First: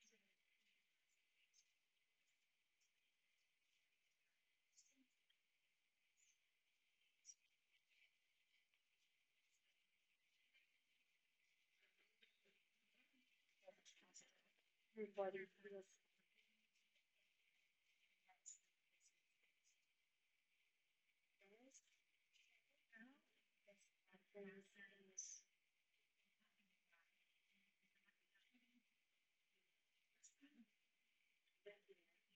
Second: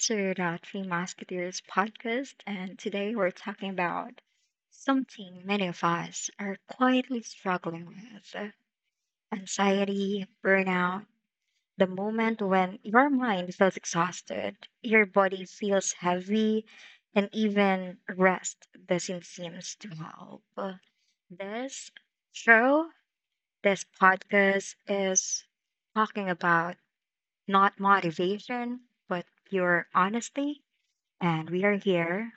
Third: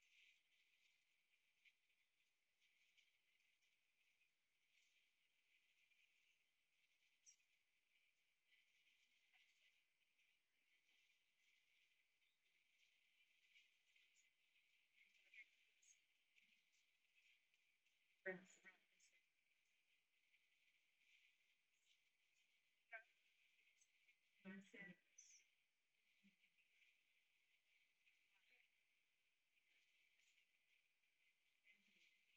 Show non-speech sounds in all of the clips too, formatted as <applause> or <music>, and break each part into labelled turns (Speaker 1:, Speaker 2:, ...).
Speaker 1: to the Three Musketeers podcast. And today we're talking about something many of us are quietly struggling with: anxiety, burnout, the moment when your mind feels exhausted, your body feels heavy, and even rest doesn't seem to help. This show, this podcast is talking about not motivation, but pure honesty. And we are here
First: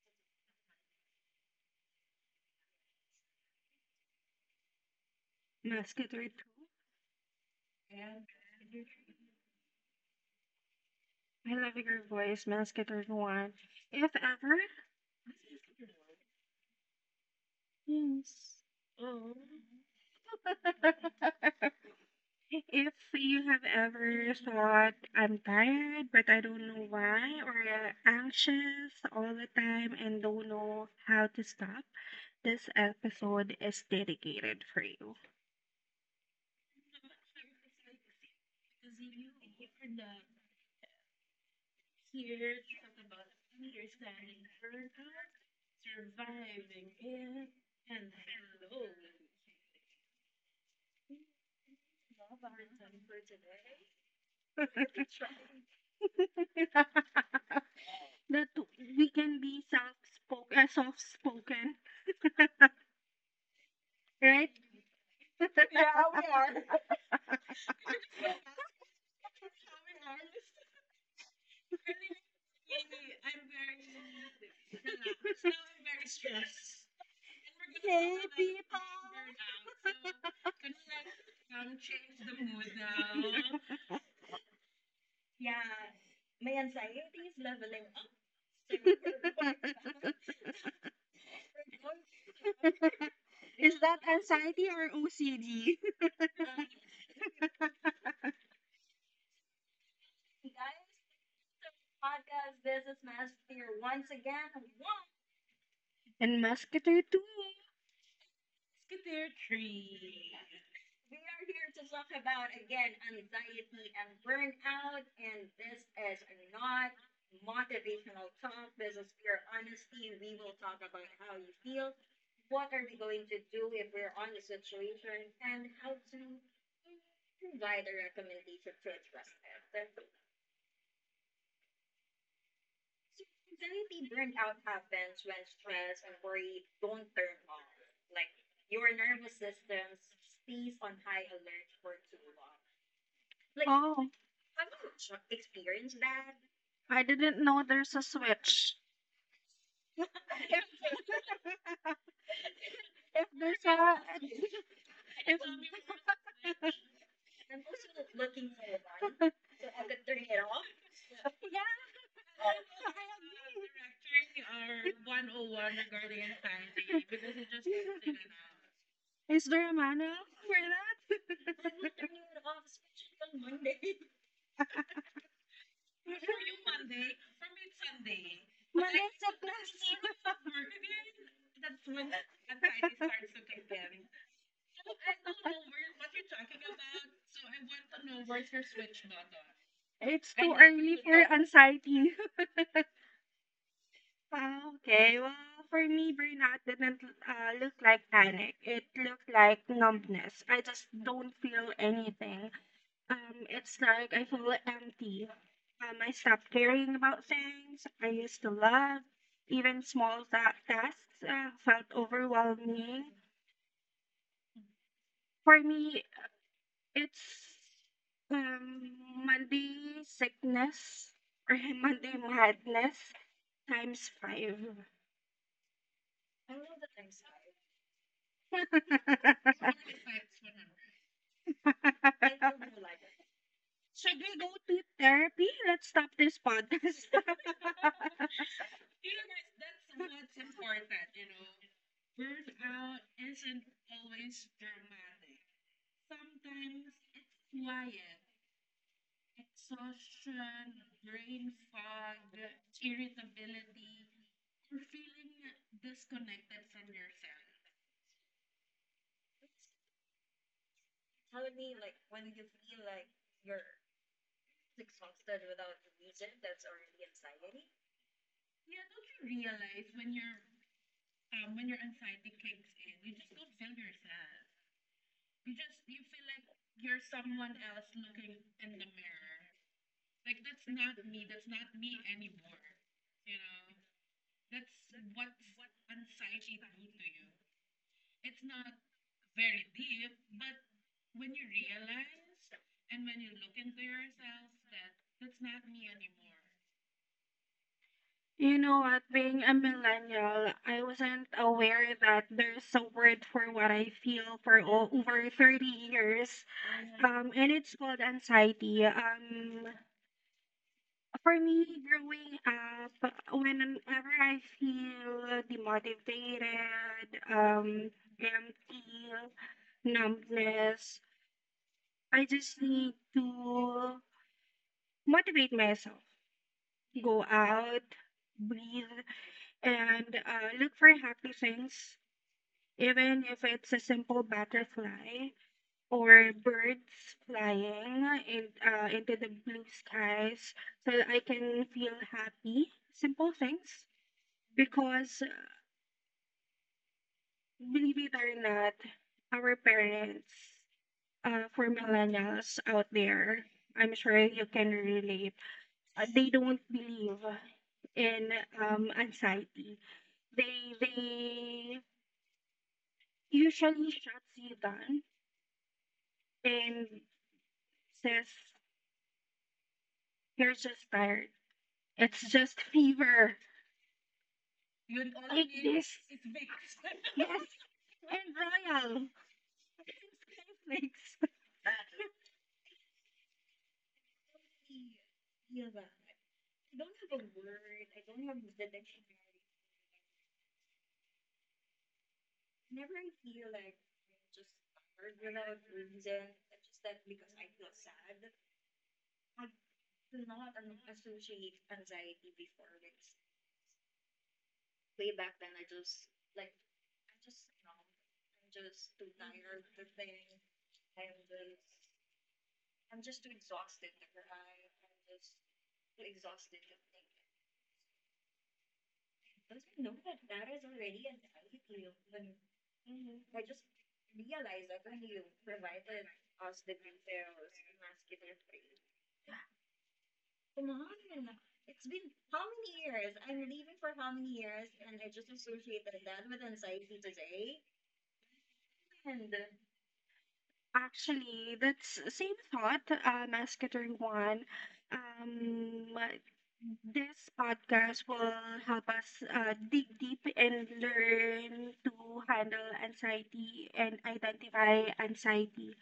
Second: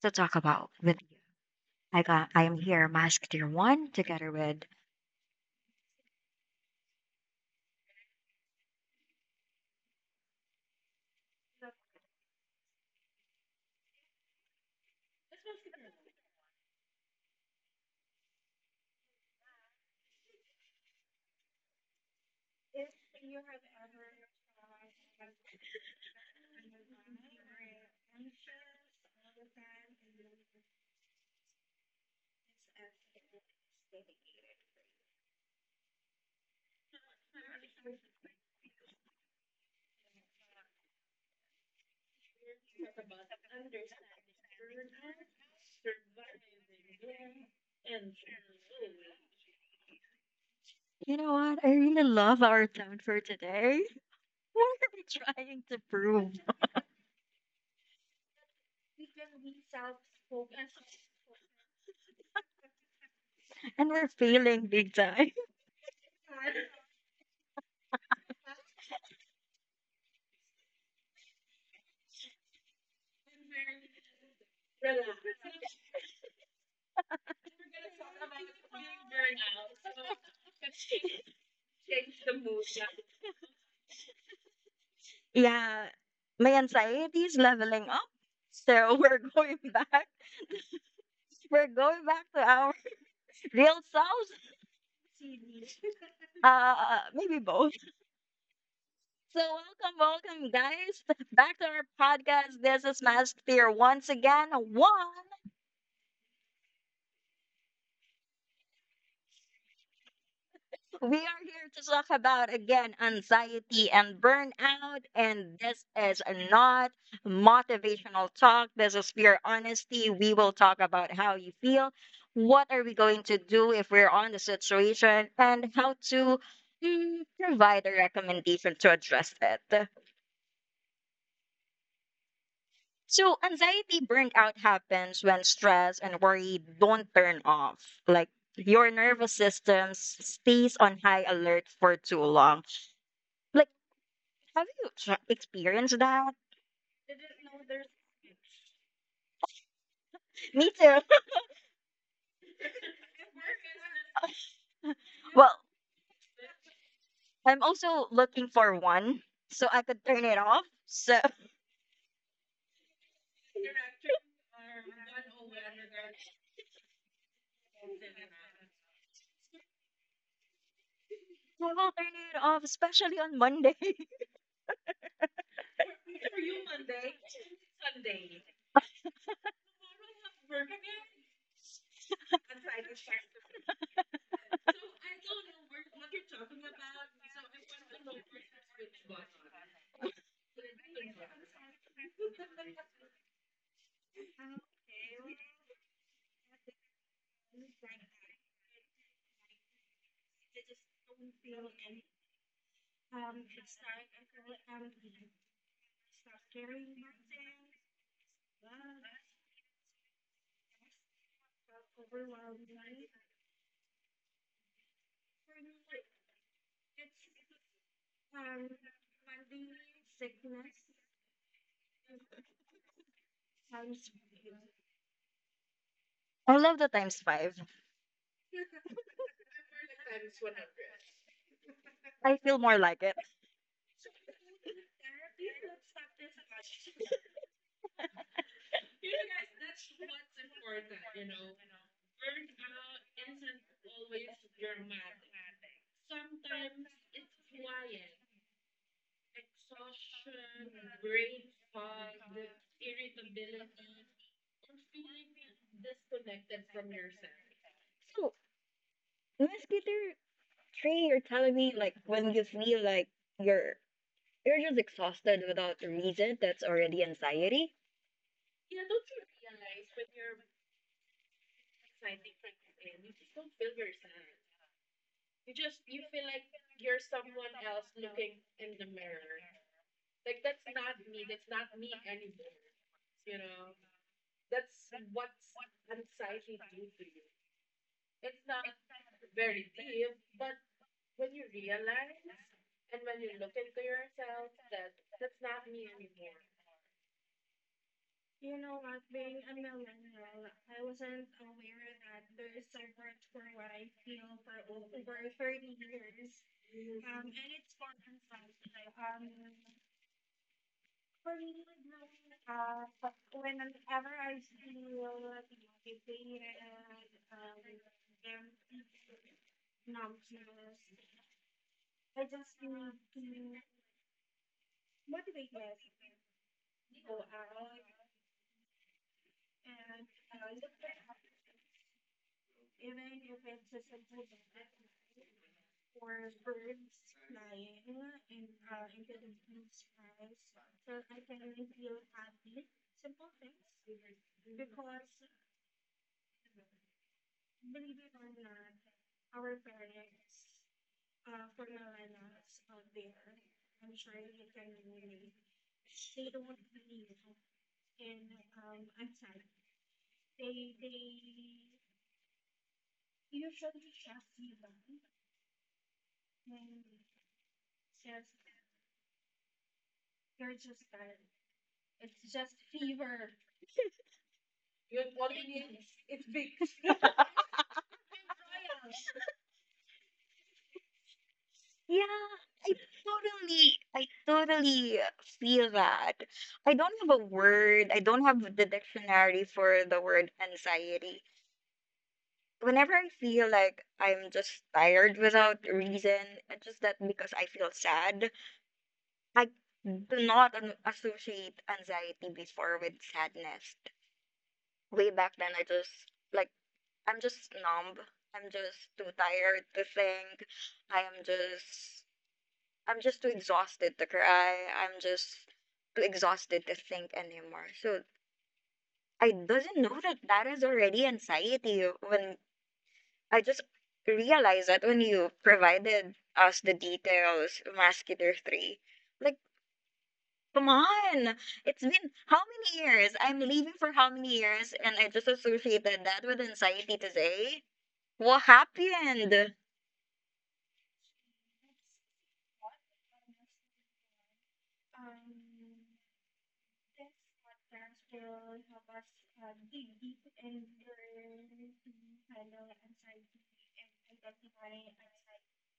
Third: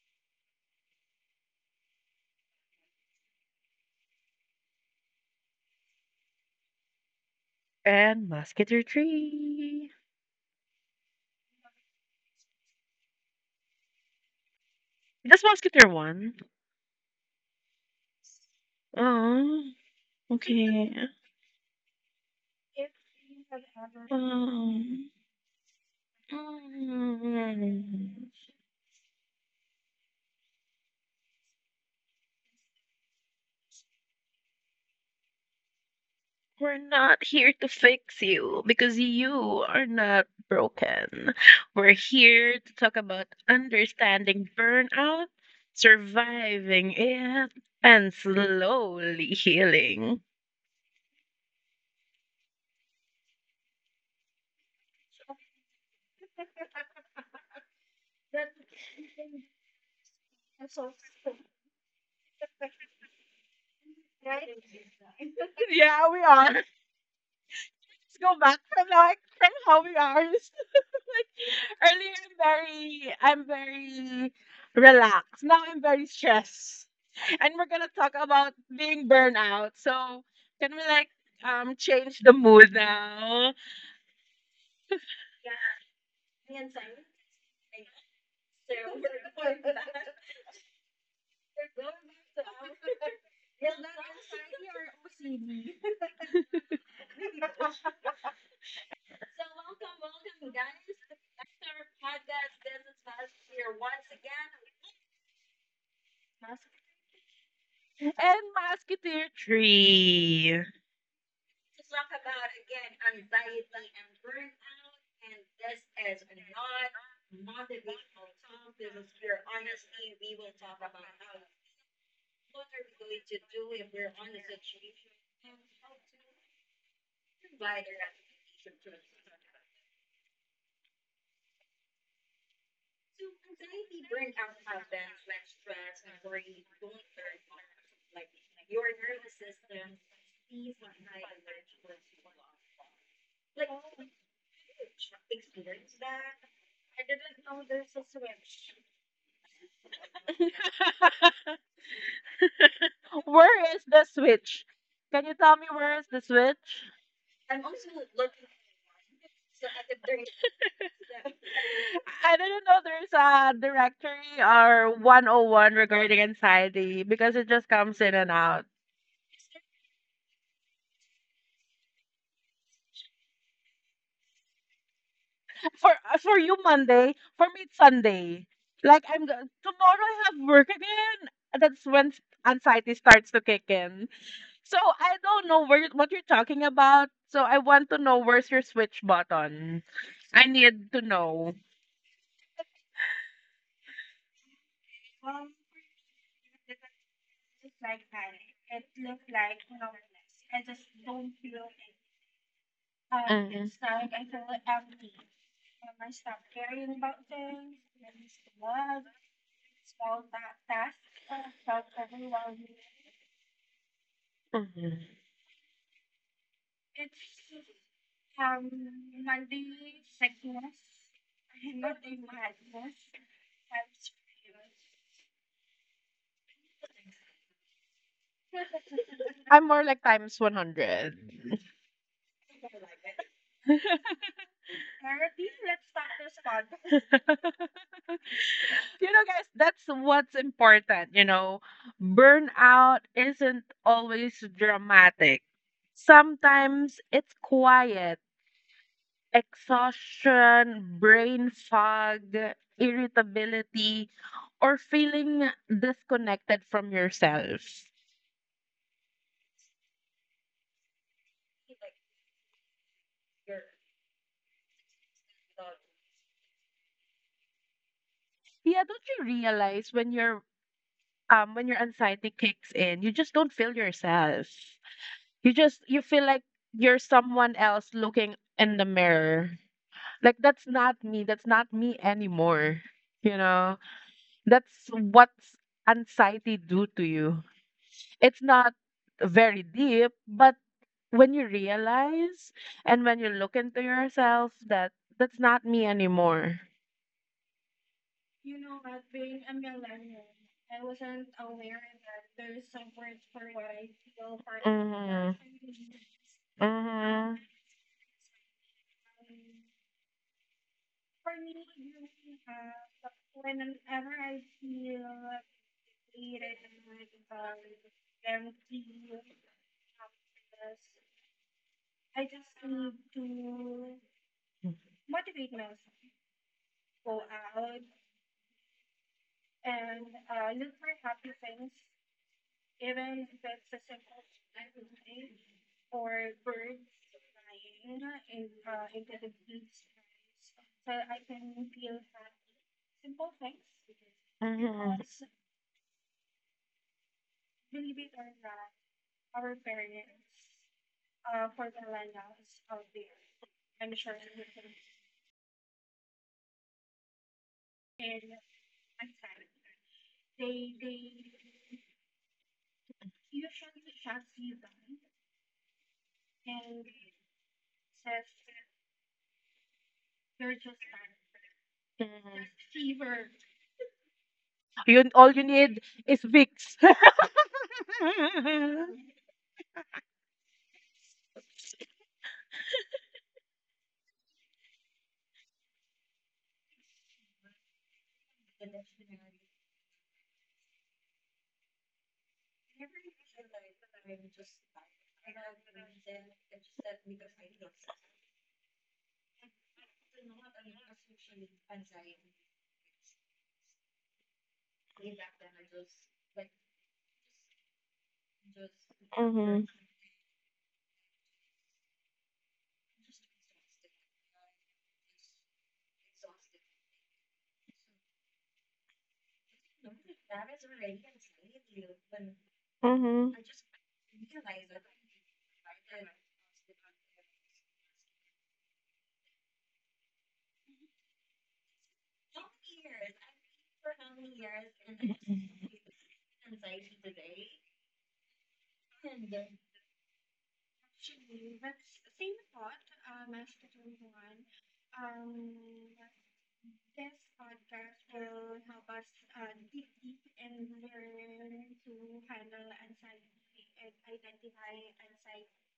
Speaker 1: to talk about with you. I am here, Mask Tier One, together with
Speaker 2: Mescator
Speaker 3: And Musketeer 3.
Speaker 2: 2. I love your voice, Mescator 1. If ever,
Speaker 3: That's Musketeer 1.
Speaker 2: yes.
Speaker 3: Oh, okay.
Speaker 2: <laughs> If you have ever thought,
Speaker 3: Um,
Speaker 2: "I'm tired but I don't know why," or
Speaker 3: mm,
Speaker 2: anxious all the time and don't know how to stop, this episode is dedicated for you.
Speaker 3: we're not here to fix you because you are not broken. We're here to talk about understanding burnout, surviving it, and slowly healing.
Speaker 1: you know what? I really love our town for today. <laughs> What are we
Speaker 2: <laughs>
Speaker 1: trying to prove?
Speaker 2: That
Speaker 3: <laughs>
Speaker 2: we can be self-spoken, soft-spoken. <laughs>
Speaker 1: And we're
Speaker 2: Right?
Speaker 1: failing big time. <laughs>
Speaker 3: Yeah, we are.
Speaker 2: <laughs>
Speaker 3: Go back from like from how we are. Earlier, I'm very relaxed. Now I'm very stressed, and we're gonna talk
Speaker 2: Hey
Speaker 3: about
Speaker 2: people!
Speaker 3: being burnout. So
Speaker 2: <laughs>
Speaker 3: can we like change the mood now?
Speaker 1: Yeah, my anxiety is leveling up.
Speaker 3: So
Speaker 1: So <laughs> we're going
Speaker 3: we're going back.
Speaker 1: back. We're going back to our
Speaker 2: <laughs>
Speaker 1: real
Speaker 2: Is
Speaker 3: <laughs>
Speaker 2: that
Speaker 1: selves.
Speaker 2: anxiety or OCD?
Speaker 1: Uh, Maybe both.
Speaker 2: <laughs>
Speaker 1: So, welcome, welcome, guys, back to our podcast. This is Mask Fear once again. One,
Speaker 2: And Musketeer too.
Speaker 3: And Musketeer tree. <laughs>
Speaker 1: we are here to talk about again anxiety and burnout, and this is not motivational talk. This is pure honesty. We will talk about how you feel, what are we going to do if we're on the situation, and how to provide a recommendation to address it. So anxiety burnout happens when stress and worry don't turn off. Like your nervous system stays on high alert for too long.
Speaker 2: Like,
Speaker 1: Like,
Speaker 2: oh,
Speaker 1: have you experienced that?
Speaker 2: I didn't know there's a switch. If,
Speaker 1: Me too. <laughs>
Speaker 2: if there's
Speaker 3: Where is the
Speaker 2: a
Speaker 3: switch? Can you
Speaker 2: if,
Speaker 1: Well,
Speaker 3: tell me where is
Speaker 2: <laughs>
Speaker 3: the switch?
Speaker 1: I'm also looking for one so I could turn it off. So <laughs> I
Speaker 2: yeah,
Speaker 3: I didn't know there's a directory or 101 regarding anxiety because it just comes in and out.
Speaker 2: there a manual for that?
Speaker 1: will turn it off,
Speaker 2: <laughs>
Speaker 1: especially on Monday. <laughs>
Speaker 3: For for you Monday, for me it's Sunday. Like tomorrow I
Speaker 2: Manusiplasty. <laughs>
Speaker 3: have
Speaker 2: <laughs>
Speaker 3: work again. That's when anxiety starts to kick in. So I don't know where what you're talking about. So I want to know where's your switch button.
Speaker 2: Mode? It's
Speaker 3: I
Speaker 2: too early
Speaker 3: need
Speaker 2: you
Speaker 3: to
Speaker 2: for don't.
Speaker 3: know.
Speaker 2: Anxiety. <laughs> Ah, okay, well, for me, burnout didn't look like panic. It looked like numbness. I just don't feel anything.
Speaker 3: Mm. It's
Speaker 2: It's
Speaker 3: like
Speaker 2: like
Speaker 3: I
Speaker 2: I
Speaker 3: feel
Speaker 2: feel
Speaker 3: empty.
Speaker 2: empty. I stopped caring about things I used to love. Even small tasks felt overwhelming.
Speaker 3: Mhm.
Speaker 2: For me, It's, um, Monday sickness or <laughs> Monday madness times five.
Speaker 1: I love the times 5.
Speaker 2: <laughs>
Speaker 3: I'm more like times 100.
Speaker 1: I feel more like it.
Speaker 2: Should
Speaker 3: <laughs>
Speaker 2: we go to therapy? Let's stop this podcast. <laughs>
Speaker 3: You know, guys, that's what's important. You know, burnout isn't always dramatic. Sometimes it's quiet, exhaustion, brain fog, irritability, or feeling disconnected from yourself.
Speaker 1: So, Miss Peter Trey, you're telling me like when you feel like you're You're just exhausted without a reason. That's already anxiety.
Speaker 3: Yeah, don't you realize when your anxiety kicks in, you just don't feel yourself. You feel like you're someone else looking in the mirror. Like that's not me. That's not me anymore. You know, that's what anxiety do to you. It's not very deep, but when you realize and when you look into yourself that that's not me anymore.
Speaker 2: You know what? Being a millennial, I wasn't aware
Speaker 3: Mhm.
Speaker 2: that there's a word for what I feel for over 30 years.
Speaker 3: Mhm.
Speaker 2: And it's called anxiety. For me, growing up, whenever I feel demotivated, empty, numbness, I just need to motivate myself. Go out, breathe, and look for happy things, even if it's a simple butterfly or birds flying in, into the blue skies, so I can feel happy. Simple things.
Speaker 3: Mhm.
Speaker 2: Because, believe it or not, our parents, for millennials out there, I'm sure you can relate. They don't believe in, anxiety. They usually shuts you down and says you're just tired. It's
Speaker 3: Mhm.
Speaker 2: just fever.
Speaker 3: You all you
Speaker 2: Take
Speaker 3: need
Speaker 2: this.
Speaker 3: is
Speaker 2: It's
Speaker 3: Vicks.
Speaker 2: <laughs> yes, and royal
Speaker 3: <laughs>
Speaker 2: <laughs> flakes.
Speaker 1: Yeah, I I totally feel that. I don't have the dictionary for the word anxiety. Whenever I feel like I'm just tired without reason, it's just that because I feel sad, I do not associate anxiety before with sadness. Way back then, I just like I'm just numb. I'm just too
Speaker 3: Mhm.
Speaker 1: tired to think. I am just I'm just too exhausted to cry. I'm just too exhausted to think anymore. So I doesn't know that that is already anxiety when
Speaker 3: Mhm.
Speaker 1: I just realized that when you provided us the details, Mascular 3. Like, come on! It's been how many years? I'm leaving for how many years? And I just associated that with anxiety today? What happened?
Speaker 2: Actually, that's same thought, Masketer Juan. Um, this podcast will help us dig deep and learn to handle anxiety and identify anxiety.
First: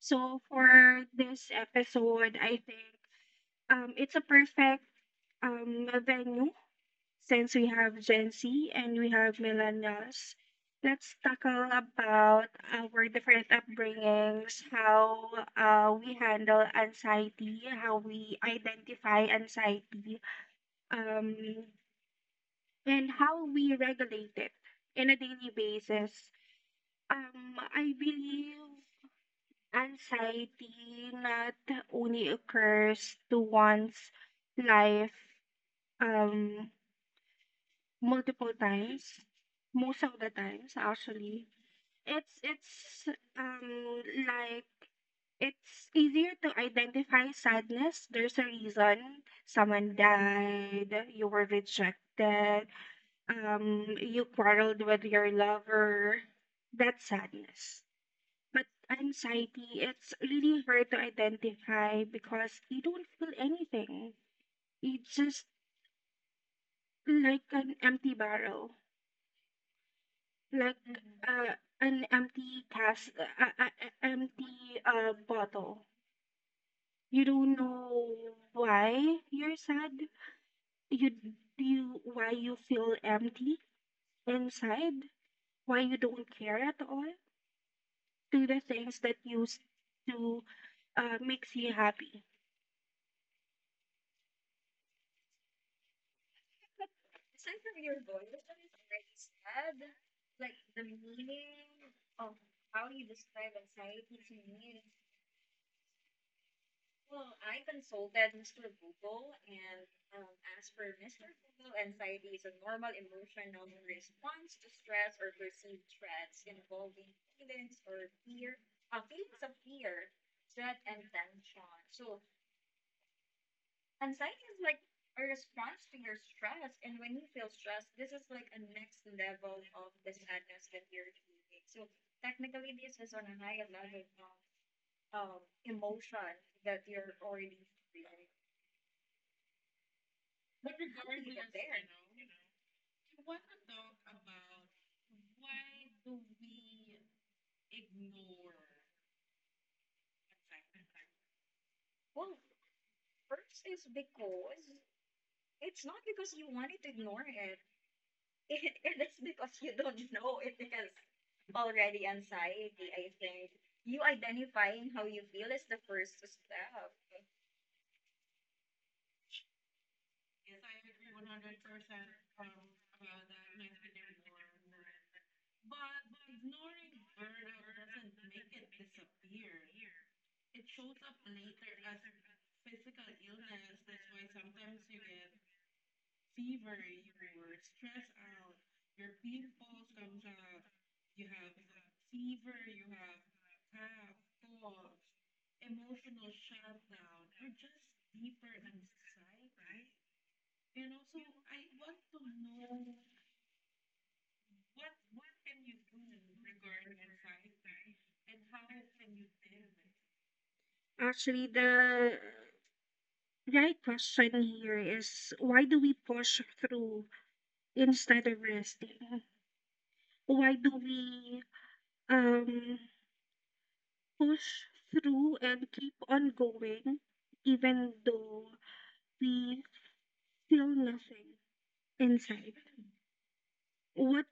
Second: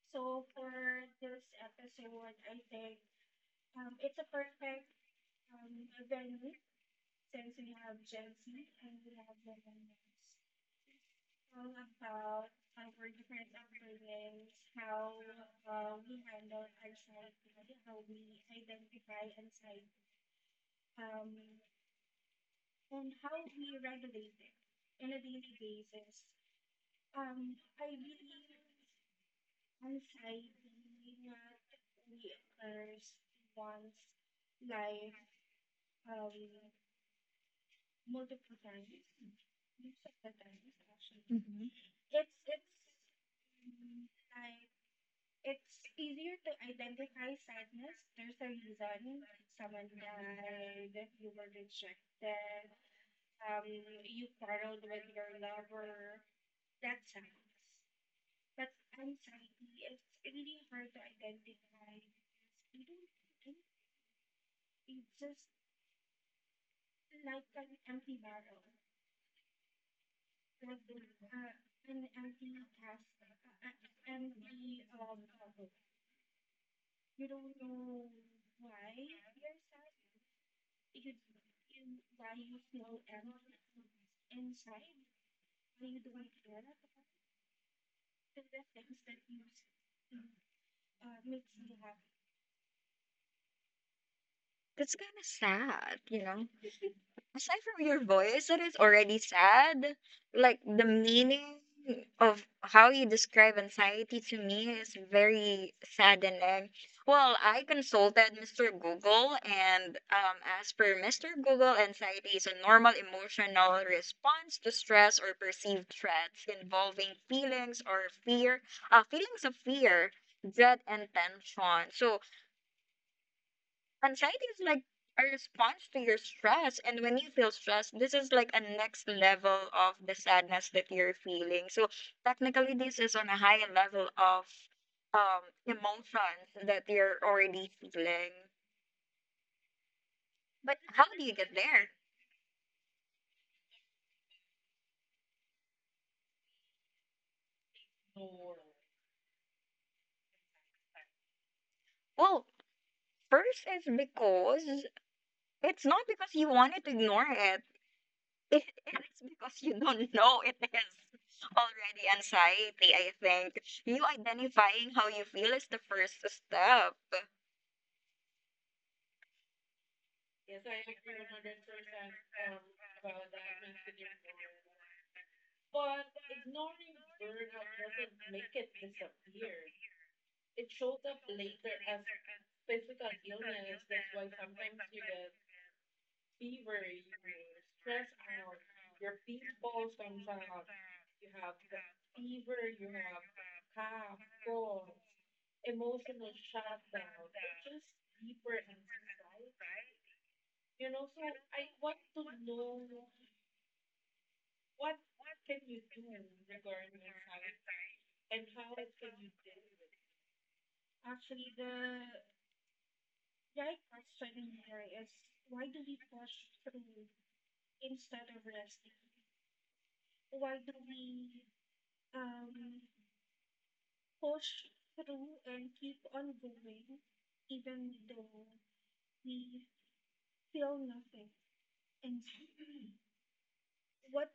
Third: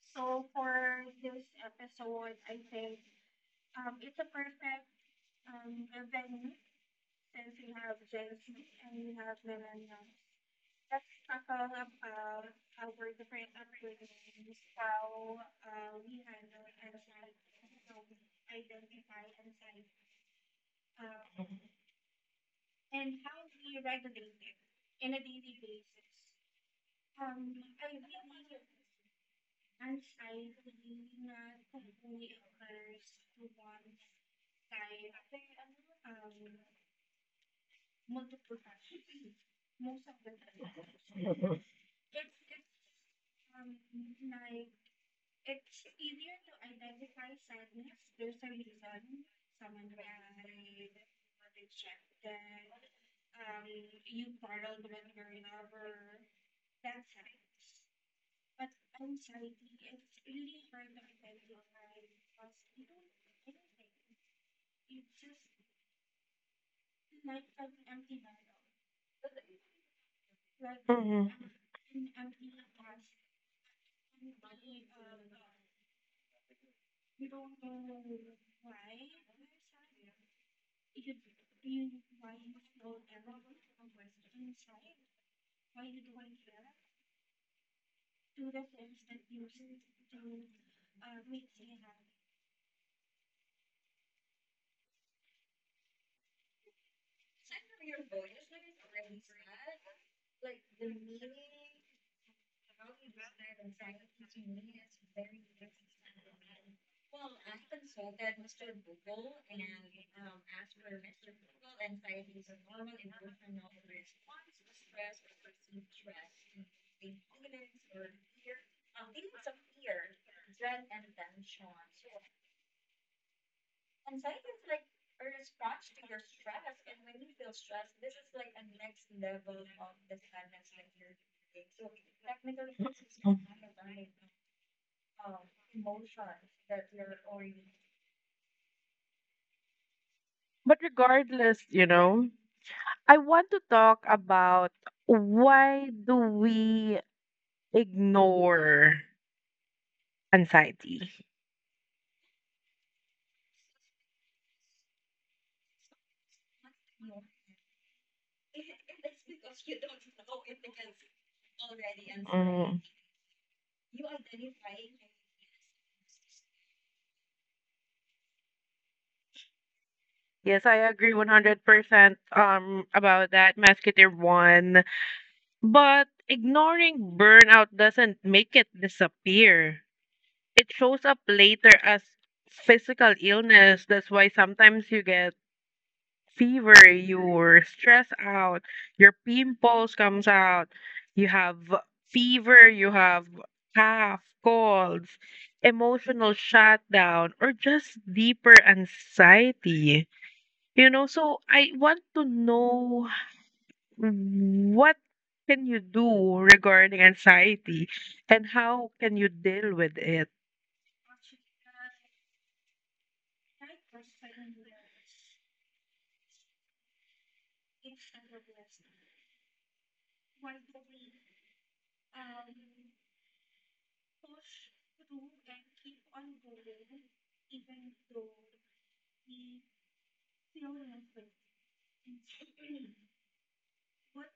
Speaker 2: So for this episode, I think it's a perfect venue. Since we have Gen Z and we have millennials, let's tackle about our different upbringings, how we handle anxiety, how we identify anxiety, um, and how we regulate it in a daily basis. I believe anxiety not only occurs to one's life. Um, Multiple times, most of the times actually. It's um like it's easier to identify sadness. There's a reason: someone died, you were rejected, you quarreled with your lover. That's sadness. But anxiety, it's really hard to identify because you don't feel anything. It's just like an empty barrel. Like
Speaker 3: Mhm.
Speaker 2: uh, an empty cast. Empty bottle. You don't know why you're sad. You you why you feel empty inside. Why you don't care at all to the things that used to makes you happy.
Speaker 1: That's kind of sad, you know? Aside from your voice, that is already sad. Like the meaning of how you describe anxiety to me is very saddening. Well, I consulted Mr. Google, and as per Mr. Google, anxiety is a normal emotional response to stress or perceived threats involving feelings or fear, feelings of fear, dread, and tension. So, anxiety is like a response to your stress. And when you feel stressed, this is like a next level of the sadness that you're feeling. So technically, this is on a higher level of emotions that you're already feeling. But
Speaker 3: But
Speaker 1: how do you get
Speaker 3: regardless, you
Speaker 1: there?
Speaker 3: know, I want to talk about why do we ignore anxiety?
Speaker 1: Well, first is because it's not because you wanted to ignore it. <laughs> It is because you don't know it is already
Speaker 3: Mhm.
Speaker 1: anxiety, I think. You identifying how you feel is the first step.
Speaker 3: Yes, I agree 100% about that, Masketeer 1. But ignoring burnout doesn't make it disappear. It shows up later as physical illness. That's why sometimes you get fever, you're stressed out, your pimples comes out, you have fever, you have cough, colds, emotional shutdown, or just deeper anxiety. You know, so I want to know what can you do regarding anxiety and how can you deal with it?
Speaker 2: Actually, the right question here is, why do we push through instead of resting? Why do we um push through and keep on going even though we feel nothing inside? What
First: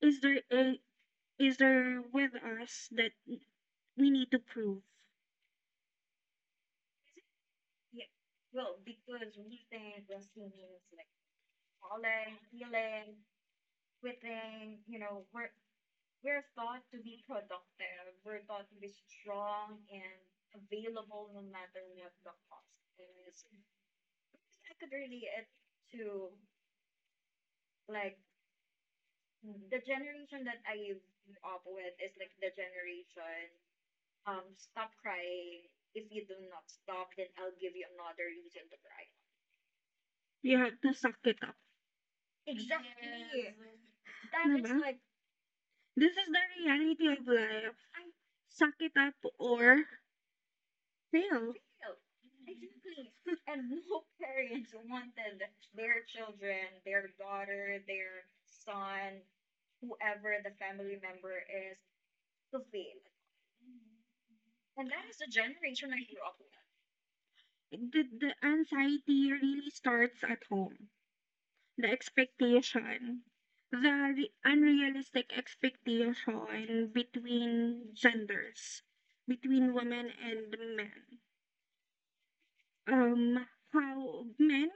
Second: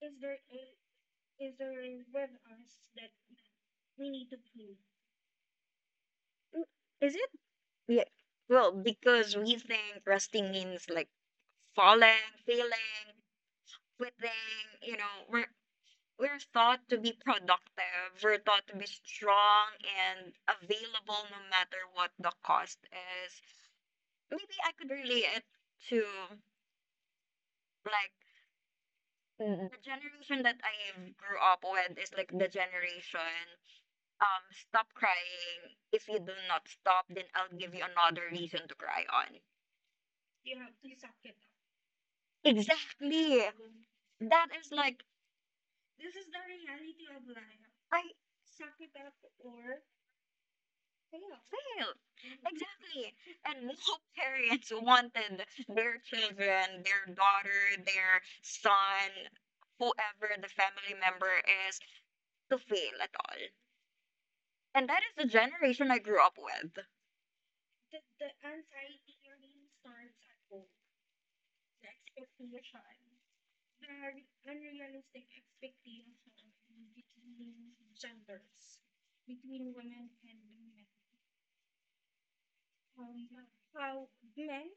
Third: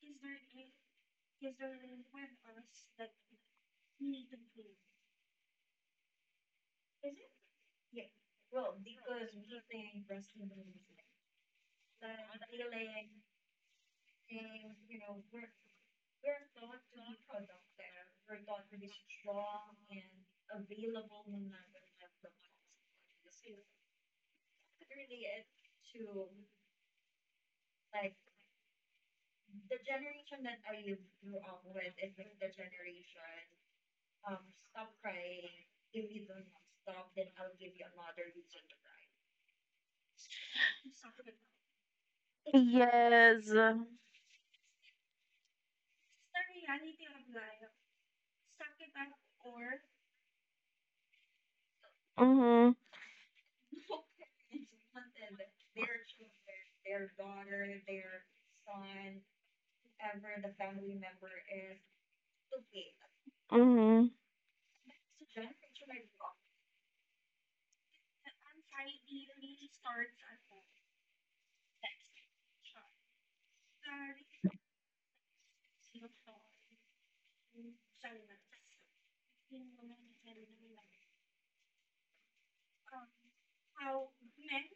Speaker 2: is there a, is there with us that we need to prove?
Speaker 1: Mm, Is it? Yeah. Well, because we think resting means like falling, failing, quitting, you know, we're thought to be productive, we're thought to be strong and available no matter what the cost is. Maybe I could relate it to like the generation that I grew up with is like the generation um stop crying. If you do not stop, then I'll give you another reason to cry on.
Speaker 2: We have to suck it up,
Speaker 1: Exactly.
Speaker 3: Yes.
Speaker 1: That
Speaker 2: diba?
Speaker 1: is like
Speaker 2: This is the reality of
Speaker 1: I
Speaker 2: life. Suck it up or fail.
Speaker 1: failed
Speaker 3: Mhm.
Speaker 1: exactly, and more <laughs> parents wanted their children, their daughter, their son, whoever the family member is, to fail at all.
Speaker 3: Mhm.
Speaker 1: And that is the generation I grew up with.
Speaker 2: The anxiety really starts at home, the expectation, the unrealistic expectation between genders, between women and men. Um, how men,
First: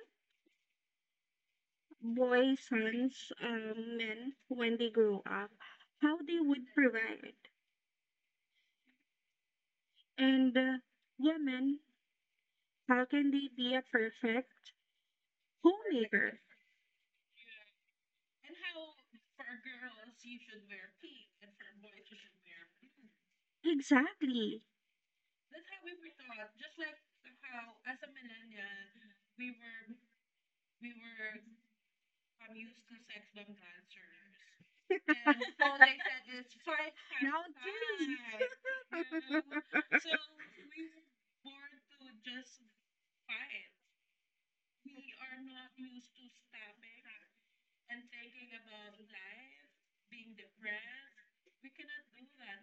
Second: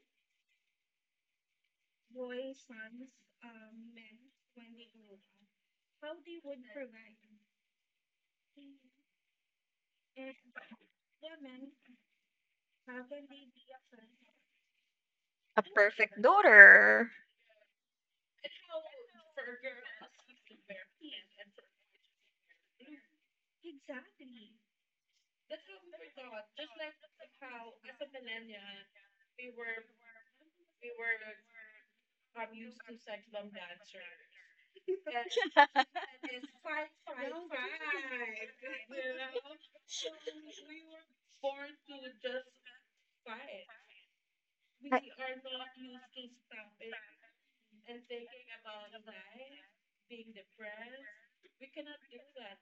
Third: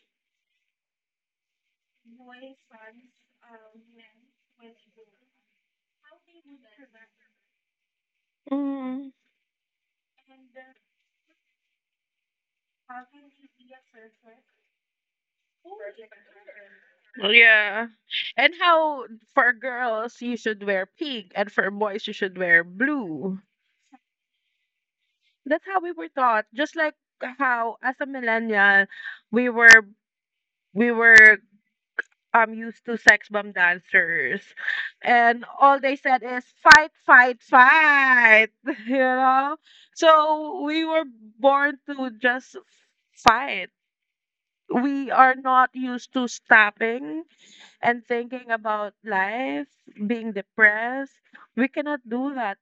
Speaker 2: boys, sons, men, when they grow up, how they would provide.
Speaker 3: Mhm.
Speaker 2: And women, how can they be a perfect
Speaker 1: A perfect
Speaker 2: homemaker?
Speaker 1: daughter.
Speaker 3: Yeah. And how for girls you should wear pink and for boys you should wear blue.
Speaker 2: Exactly. <laughs>
Speaker 3: That's how we were taught. Just like how as a millennial we were we were used to sex bomb dancers, and all they
Speaker 1: <laughs>
Speaker 3: said is fight, fight,
Speaker 2: Now
Speaker 3: fight. <laughs> You
Speaker 2: please.
Speaker 3: know,
Speaker 2: <laughs>
Speaker 3: so we were born to just fight. We are not used to stopping and thinking about life, being depressed. We cannot do that.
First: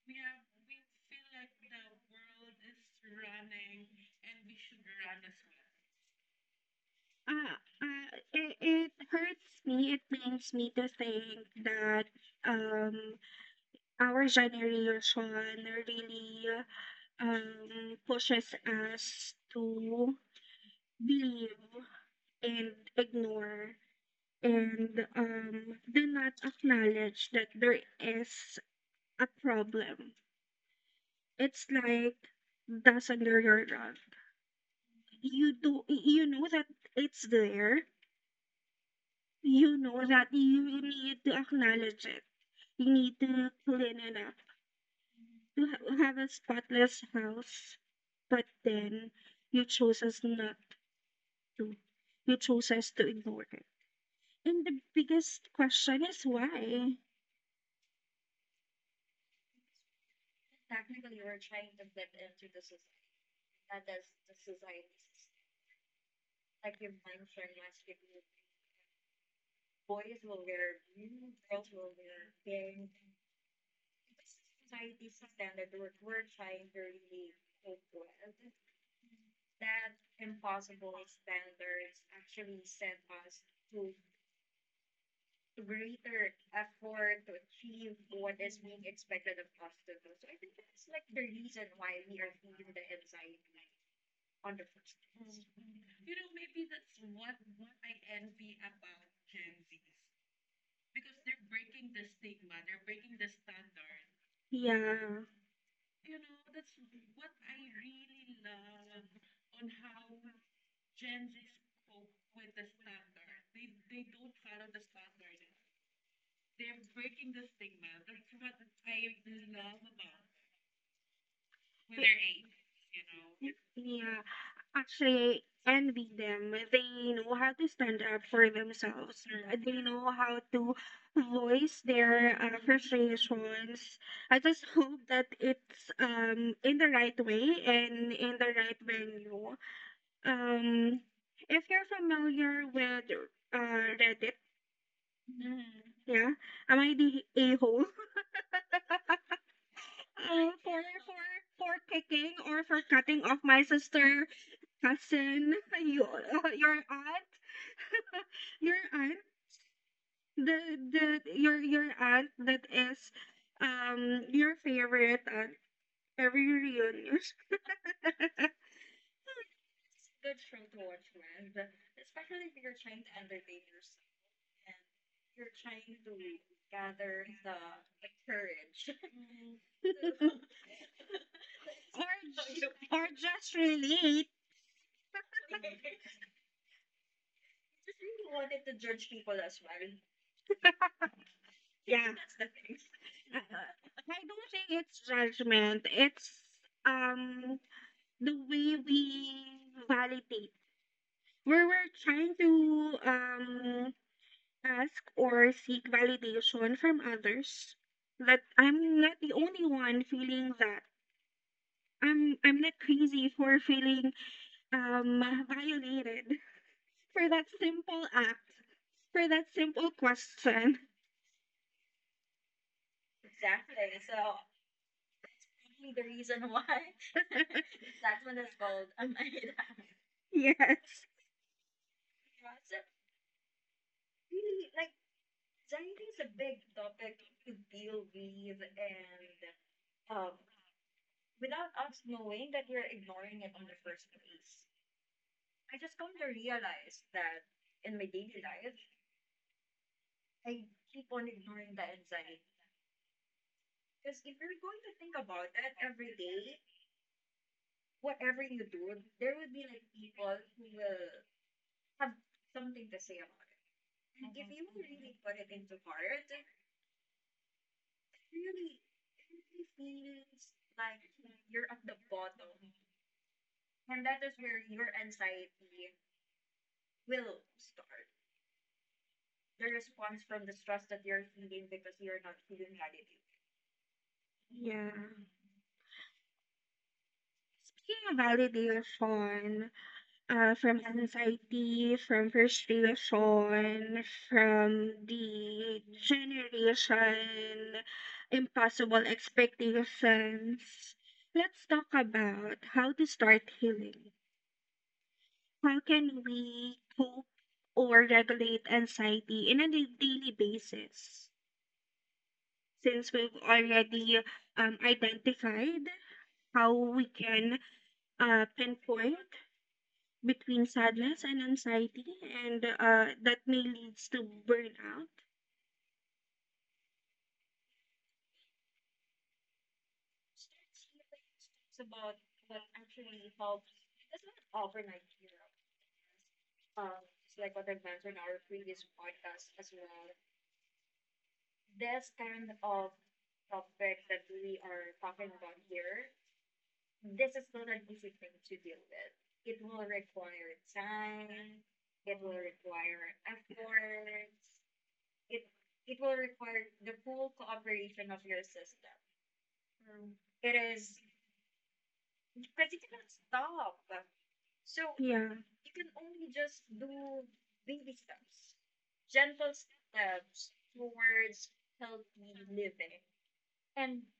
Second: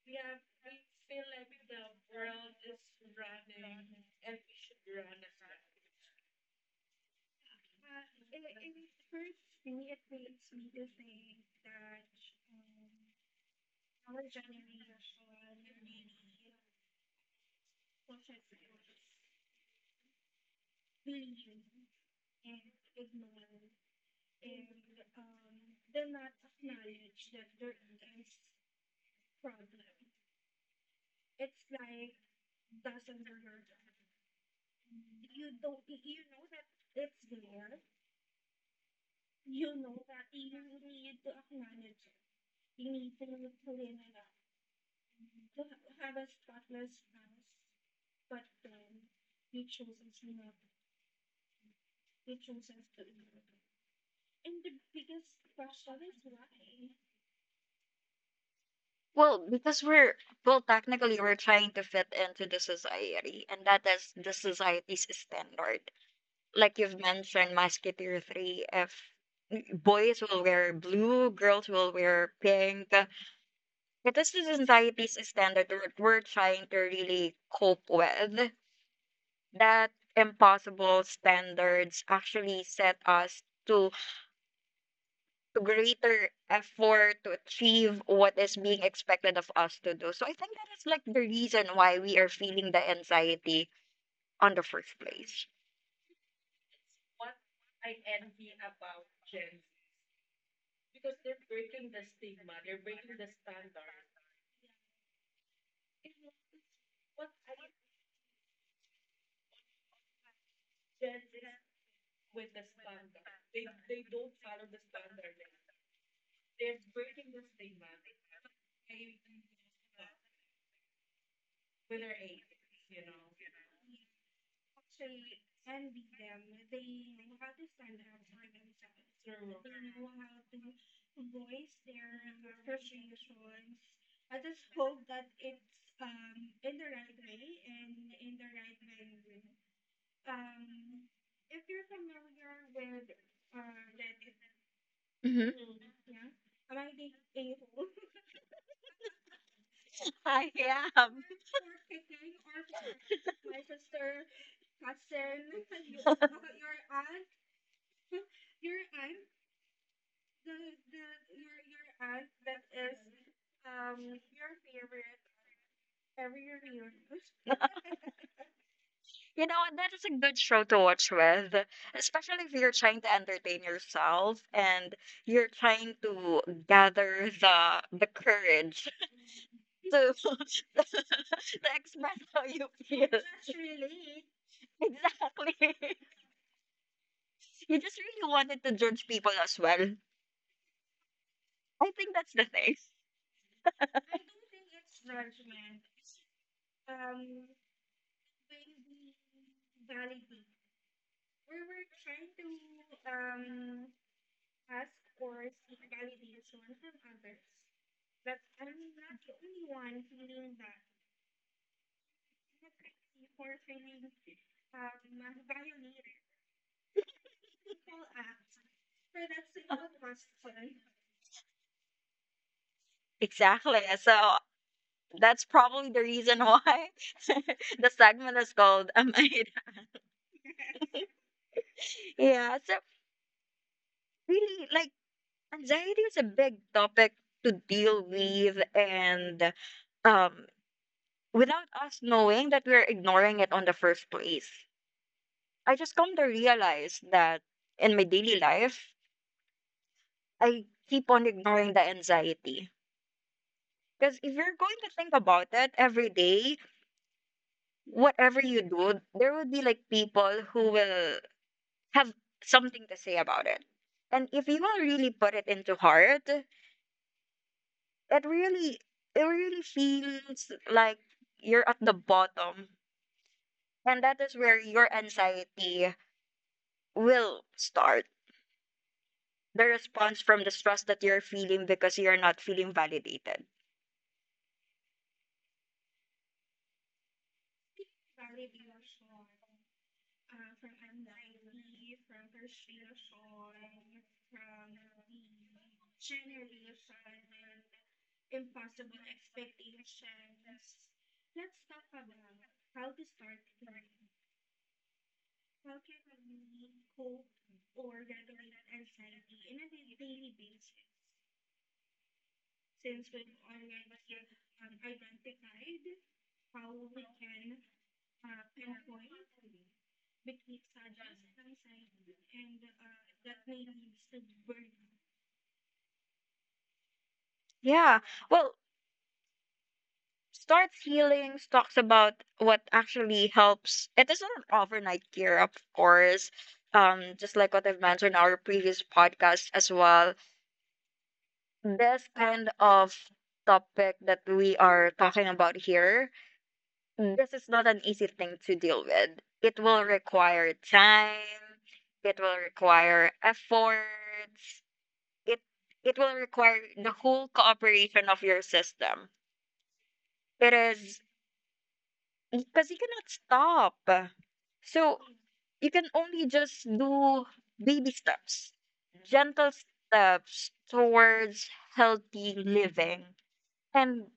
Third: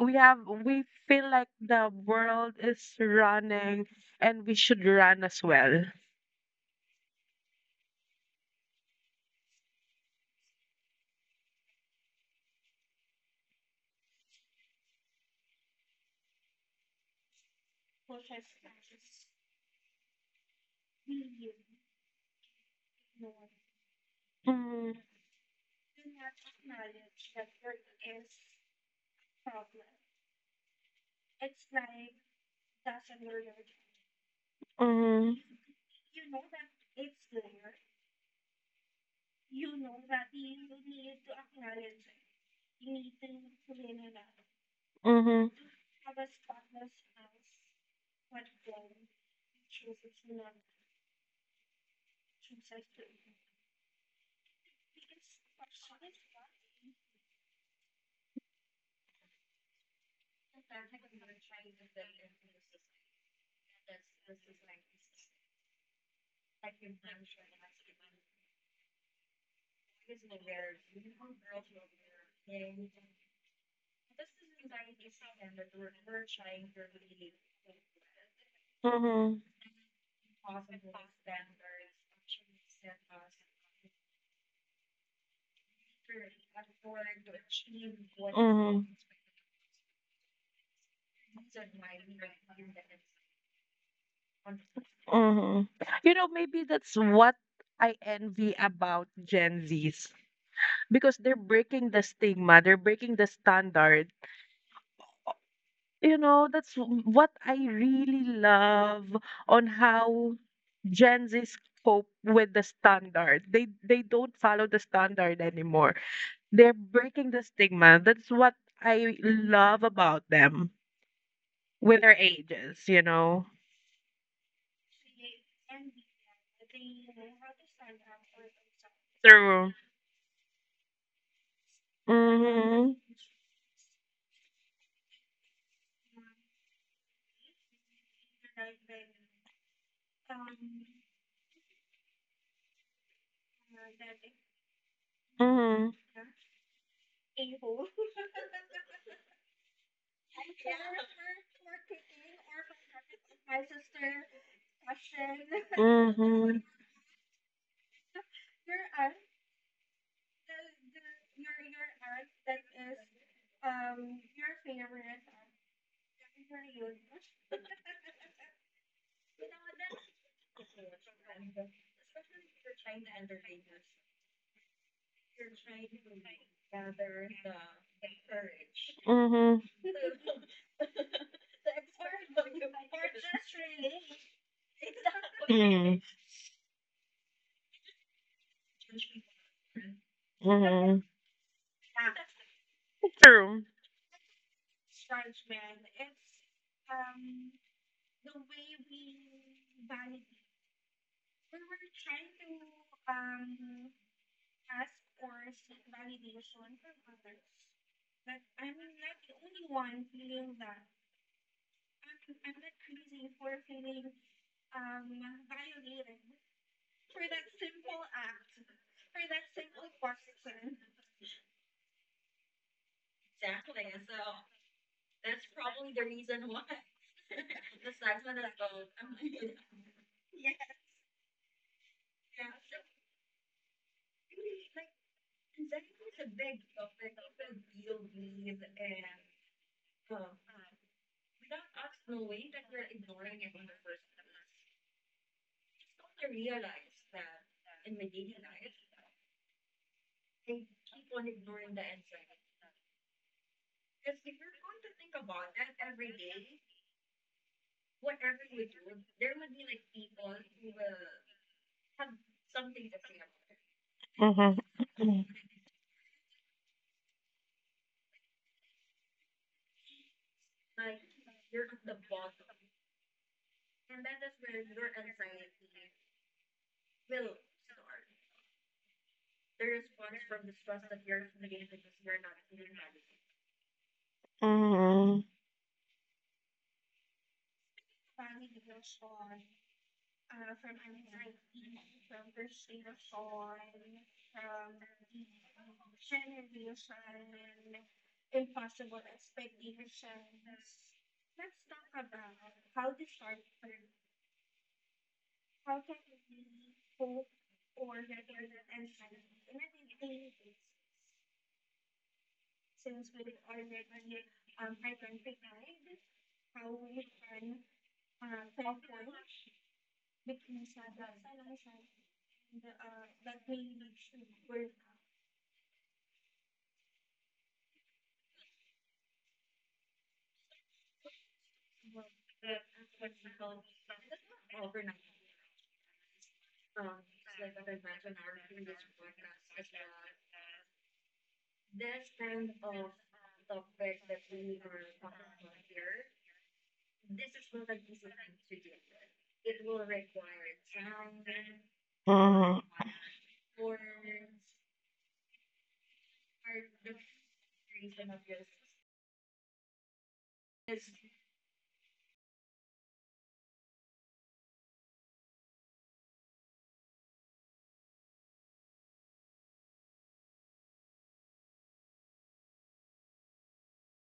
Speaker 3: We feel like the world is running and we should run as well.
Speaker 2: It, hurts me. It pains me to think that um, our generation really pushes us to believe and ignore
Speaker 3: Mm-hmm,
Speaker 2: and do not acknowledge that there is a problem. It's like dust under your rug.
Speaker 3: mm-hmm,
Speaker 2: You know that it's there, you know that you need to acknowledge it. You need to clean it up
Speaker 3: mm-hmm.
Speaker 2: to have a spotless house. But then you chose us not to. You chose us to ignore it. And the biggest question is, why?
Speaker 1: Well, because we're well, technically we're trying to fit into the society, and that is the society's standard. Like you've mentioned, Musketeer 3, if boys will wear blue, girls will wear pink, it is the society's standard that we're trying to really cope with.
Speaker 3: Mm-hmm.
Speaker 1: That impossible standards actually set us to greater effort to achieve what is
Speaker 3: Mm-hmm.
Speaker 1: being expected of us to do. So I think that is like the reason why we are feeling the anxiety on the first place.
Speaker 3: Mm-hmm. You know, maybe that's what I envy about Gen Zs because they're breaking the stigma, they're breaking the standard.
Speaker 2: Yeah.
Speaker 3: You know, that's what I really love on how Gen Zs cope with the standard. They don't follow the standard anymore. They're breaking the stigma. That's what I love about them with their ages, you know.
Speaker 2: Yeah, actually envy them. They know how to stand up for themselves.
Speaker 3: Through.
Speaker 2: They know how to voice their
Speaker 3: Mm-hmm.
Speaker 2: frustrations. I just hope that it's in the right way and in the right venue. Um, if you're familiar with Reddit,
Speaker 3: Mm-hmm.
Speaker 2: yeah, am I the a hole? <laughs> Uh,
Speaker 1: <laughs>
Speaker 2: for
Speaker 1: Yeah.
Speaker 2: for for kicking or for cutting off my sister, cousin, <laughs> you,
Speaker 3: Mhm.
Speaker 2: your aunt. Your aunt, the the your aunt that is your favorite aunt every reunion, <laughs> or
Speaker 1: You know, that is a good show to watch with, especially if you're trying to entertain yourself and you're trying to gather the courage
Speaker 3: Mhm.
Speaker 1: <laughs> to, <laughs> to express how you
Speaker 2: or
Speaker 1: feel.
Speaker 2: just relate.
Speaker 1: <laughs> Exactly.
Speaker 3: Mhm.
Speaker 2: <laughs>
Speaker 1: You just really wanted to judge people as well.
Speaker 3: Mhm.
Speaker 1: I
Speaker 2: Yeah.
Speaker 1: think that's the thing.
Speaker 3: True.
Speaker 2: I don't think it's judgment. It's um the way we validate. Where we're trying to ask or seek validation from others, that I'm not the only one feeling that, I'm not crazy for feeling um violated for that simple act, for that simple question. <laughs>
Speaker 1: Exactly. So that's probably the reason why <laughs> the segment is called <laughs> Amida.
Speaker 2: Yes.
Speaker 1: Yeah. So really, like anxiety is a big topic to deal with and um, without us knowing that we're ignoring it on the first place. I just come to realize that in my daily life, I keep on ignoring the anxiety. Because if you're going to think about it every day, whatever you do, there will be like people who will have something to say about it. And if
Speaker 3: Mhm.
Speaker 1: you will really
Speaker 3: Mhm.
Speaker 1: put it into heart, really it really feels like you're at the bottom. And that is where your anxiety will start the response from the stress that you're feeling because you're not feeling validated.
Speaker 2: Yeah.
Speaker 3: Mhm.
Speaker 2: Speaking of validation, from anxiety, from frustration, from the generation, impossible expectations, let's talk about how to start healing. How can we cope or regulate anxiety in a daily basis? Since we've already identified how we can pinpoint between sadness and anxiety, and that may leads to burnout.
Speaker 1: Yeah. Well, starts healings talks about what actually helps. It is not an overnight cure, of course. Just like what I've mentioned in our previous podcast as well. This kind of topic that we are talking about here, this is not an easy thing to deal with. It will require time, it will
Speaker 3: Mhm.
Speaker 1: require efforts it it will require the whole cooperation of your system. It is because you cannot stop. So
Speaker 2: Yeah.
Speaker 1: you can only just do baby steps, gentle steps towards healthy living. And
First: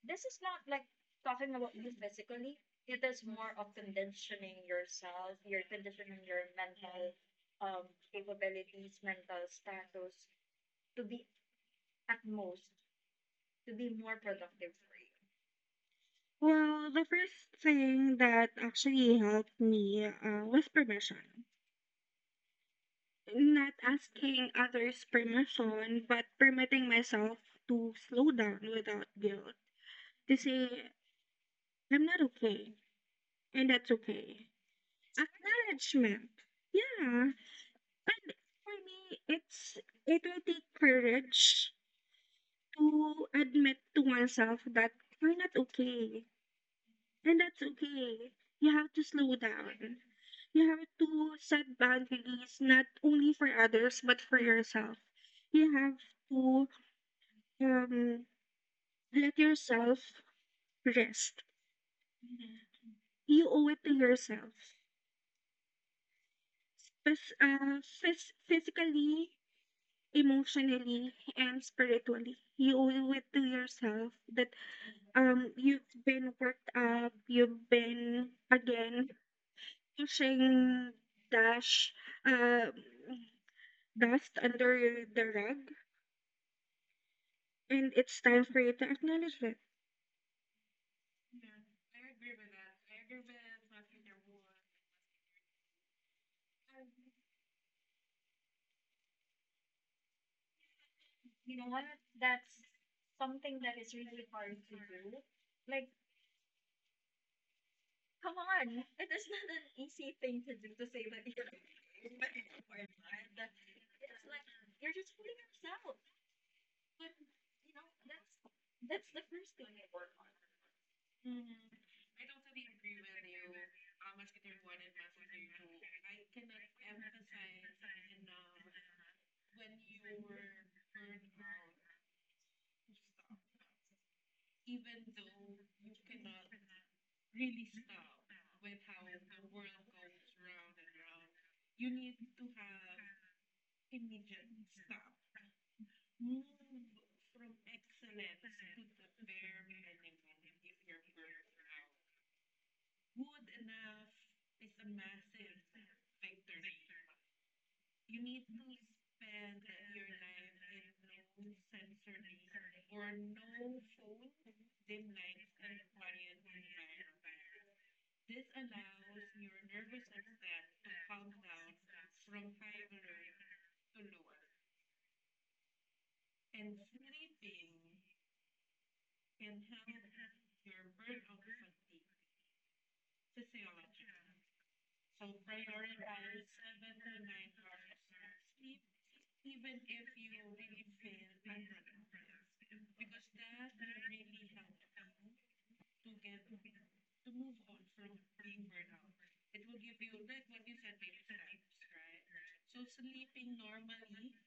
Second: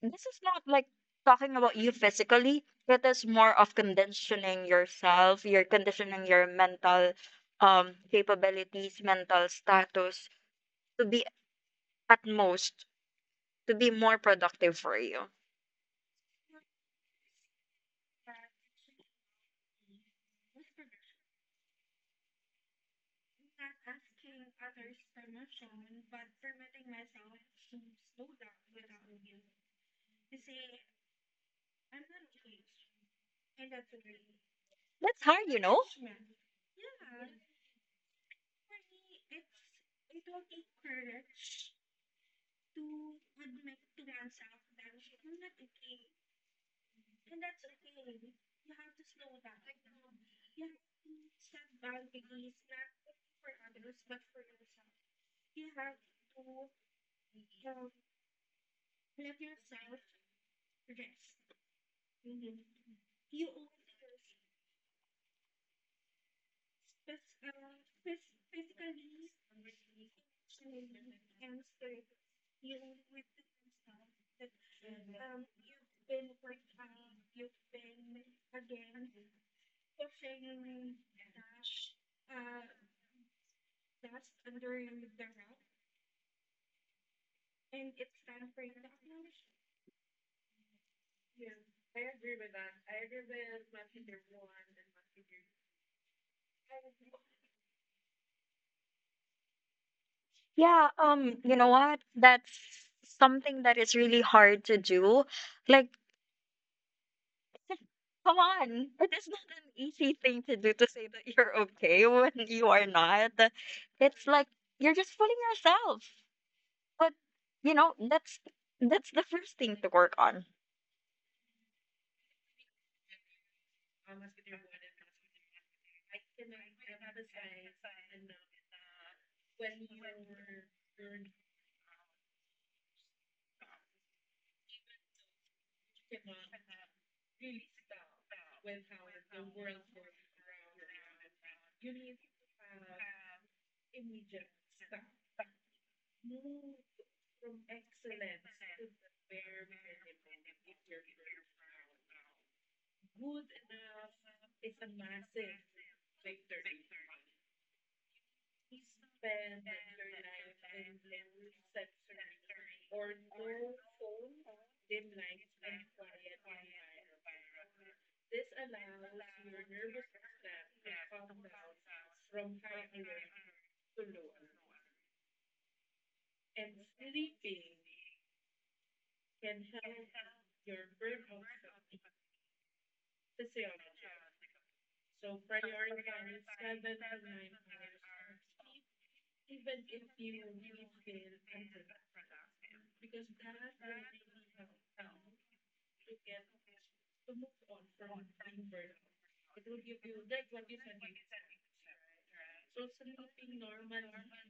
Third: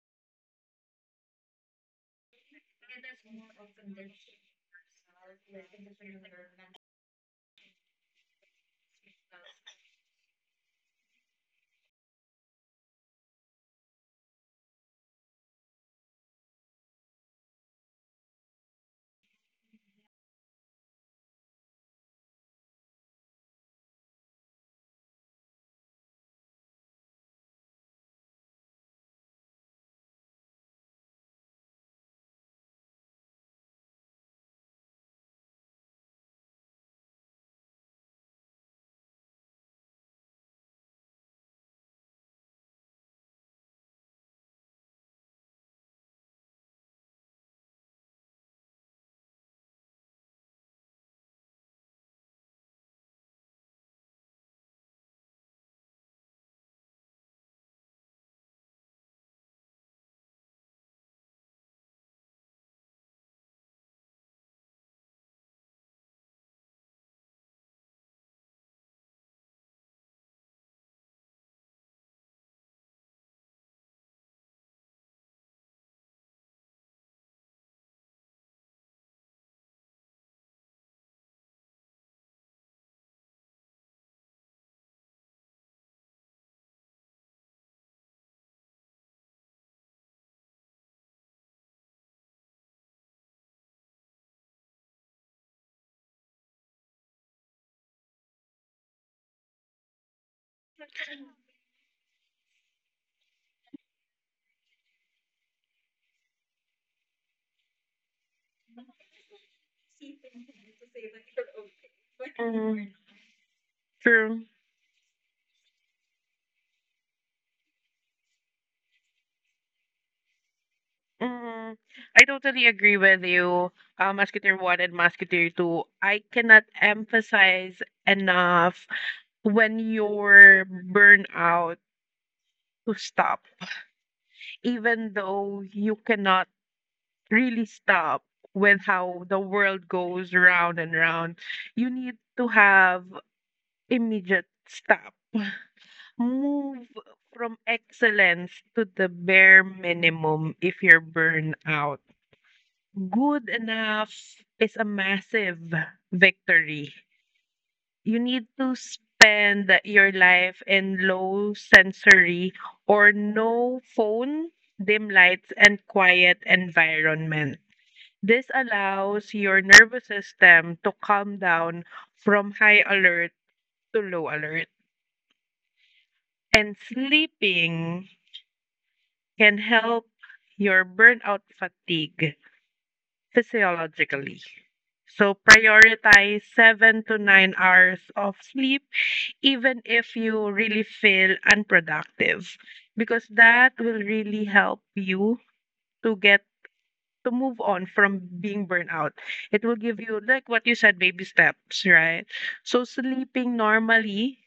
Speaker 1: this is not like talking about you physically, it is more of conditioning yourself, you're conditioning your mental capabilities, mental status to be at most to be more productive for you.
Speaker 2: Well, the first thing that actually helped me was permission. Not asking others' permission, but permitting myself to slow down without guilt, to say, "I'm not okay, and that's okay."
Speaker 1: That's hard.
Speaker 2: Acknowledgement. Yeah. And for me, it's it will take courage to admit to oneself that we're not okay, and that's okay. You have to slow down. You have to set boundaries, not only for others but for yourself. You have to um let yourself rest. You owe it to yourself. Physically, emotionally, and spiritually. You owe it to yourself that you've been worked up, you've been, again, pushing dash uh, dust under the rug, and it's time for you to acknowledge it.
Speaker 1: Yeah, you know what? That's something that is really hard to do. Like, come on. It is not an easy thing to do to say that you're okay when you are
Speaker 3: Mhm.
Speaker 1: not. It's like
Speaker 3: True.
Speaker 1: you're just fooling yourself. But you know, that's the first thing to work on.
Speaker 3: Mhm. I totally agree with you. Musketeer 1 and Musketeer 2. I cannot emphasize enough when you're burnout to stop, even though you cannot really stop with how the world goes round and round. You need to have immediate stop. Move from excellence to the bare minimum if you're burned out. Good enough is a massive victory. You need to spend your life in low sensory or no phone, dim lights, and quiet environment. This allows your nervous system to calm down from high alert to low alert. And sleeping can help your burnout fatigue physiologically. So prioritize 7 to 9 hours of sleep even if you really feel unproductive because that will really help you to get to move on from being burned out. It will give you, like what you said, baby steps, right? So sleeping normally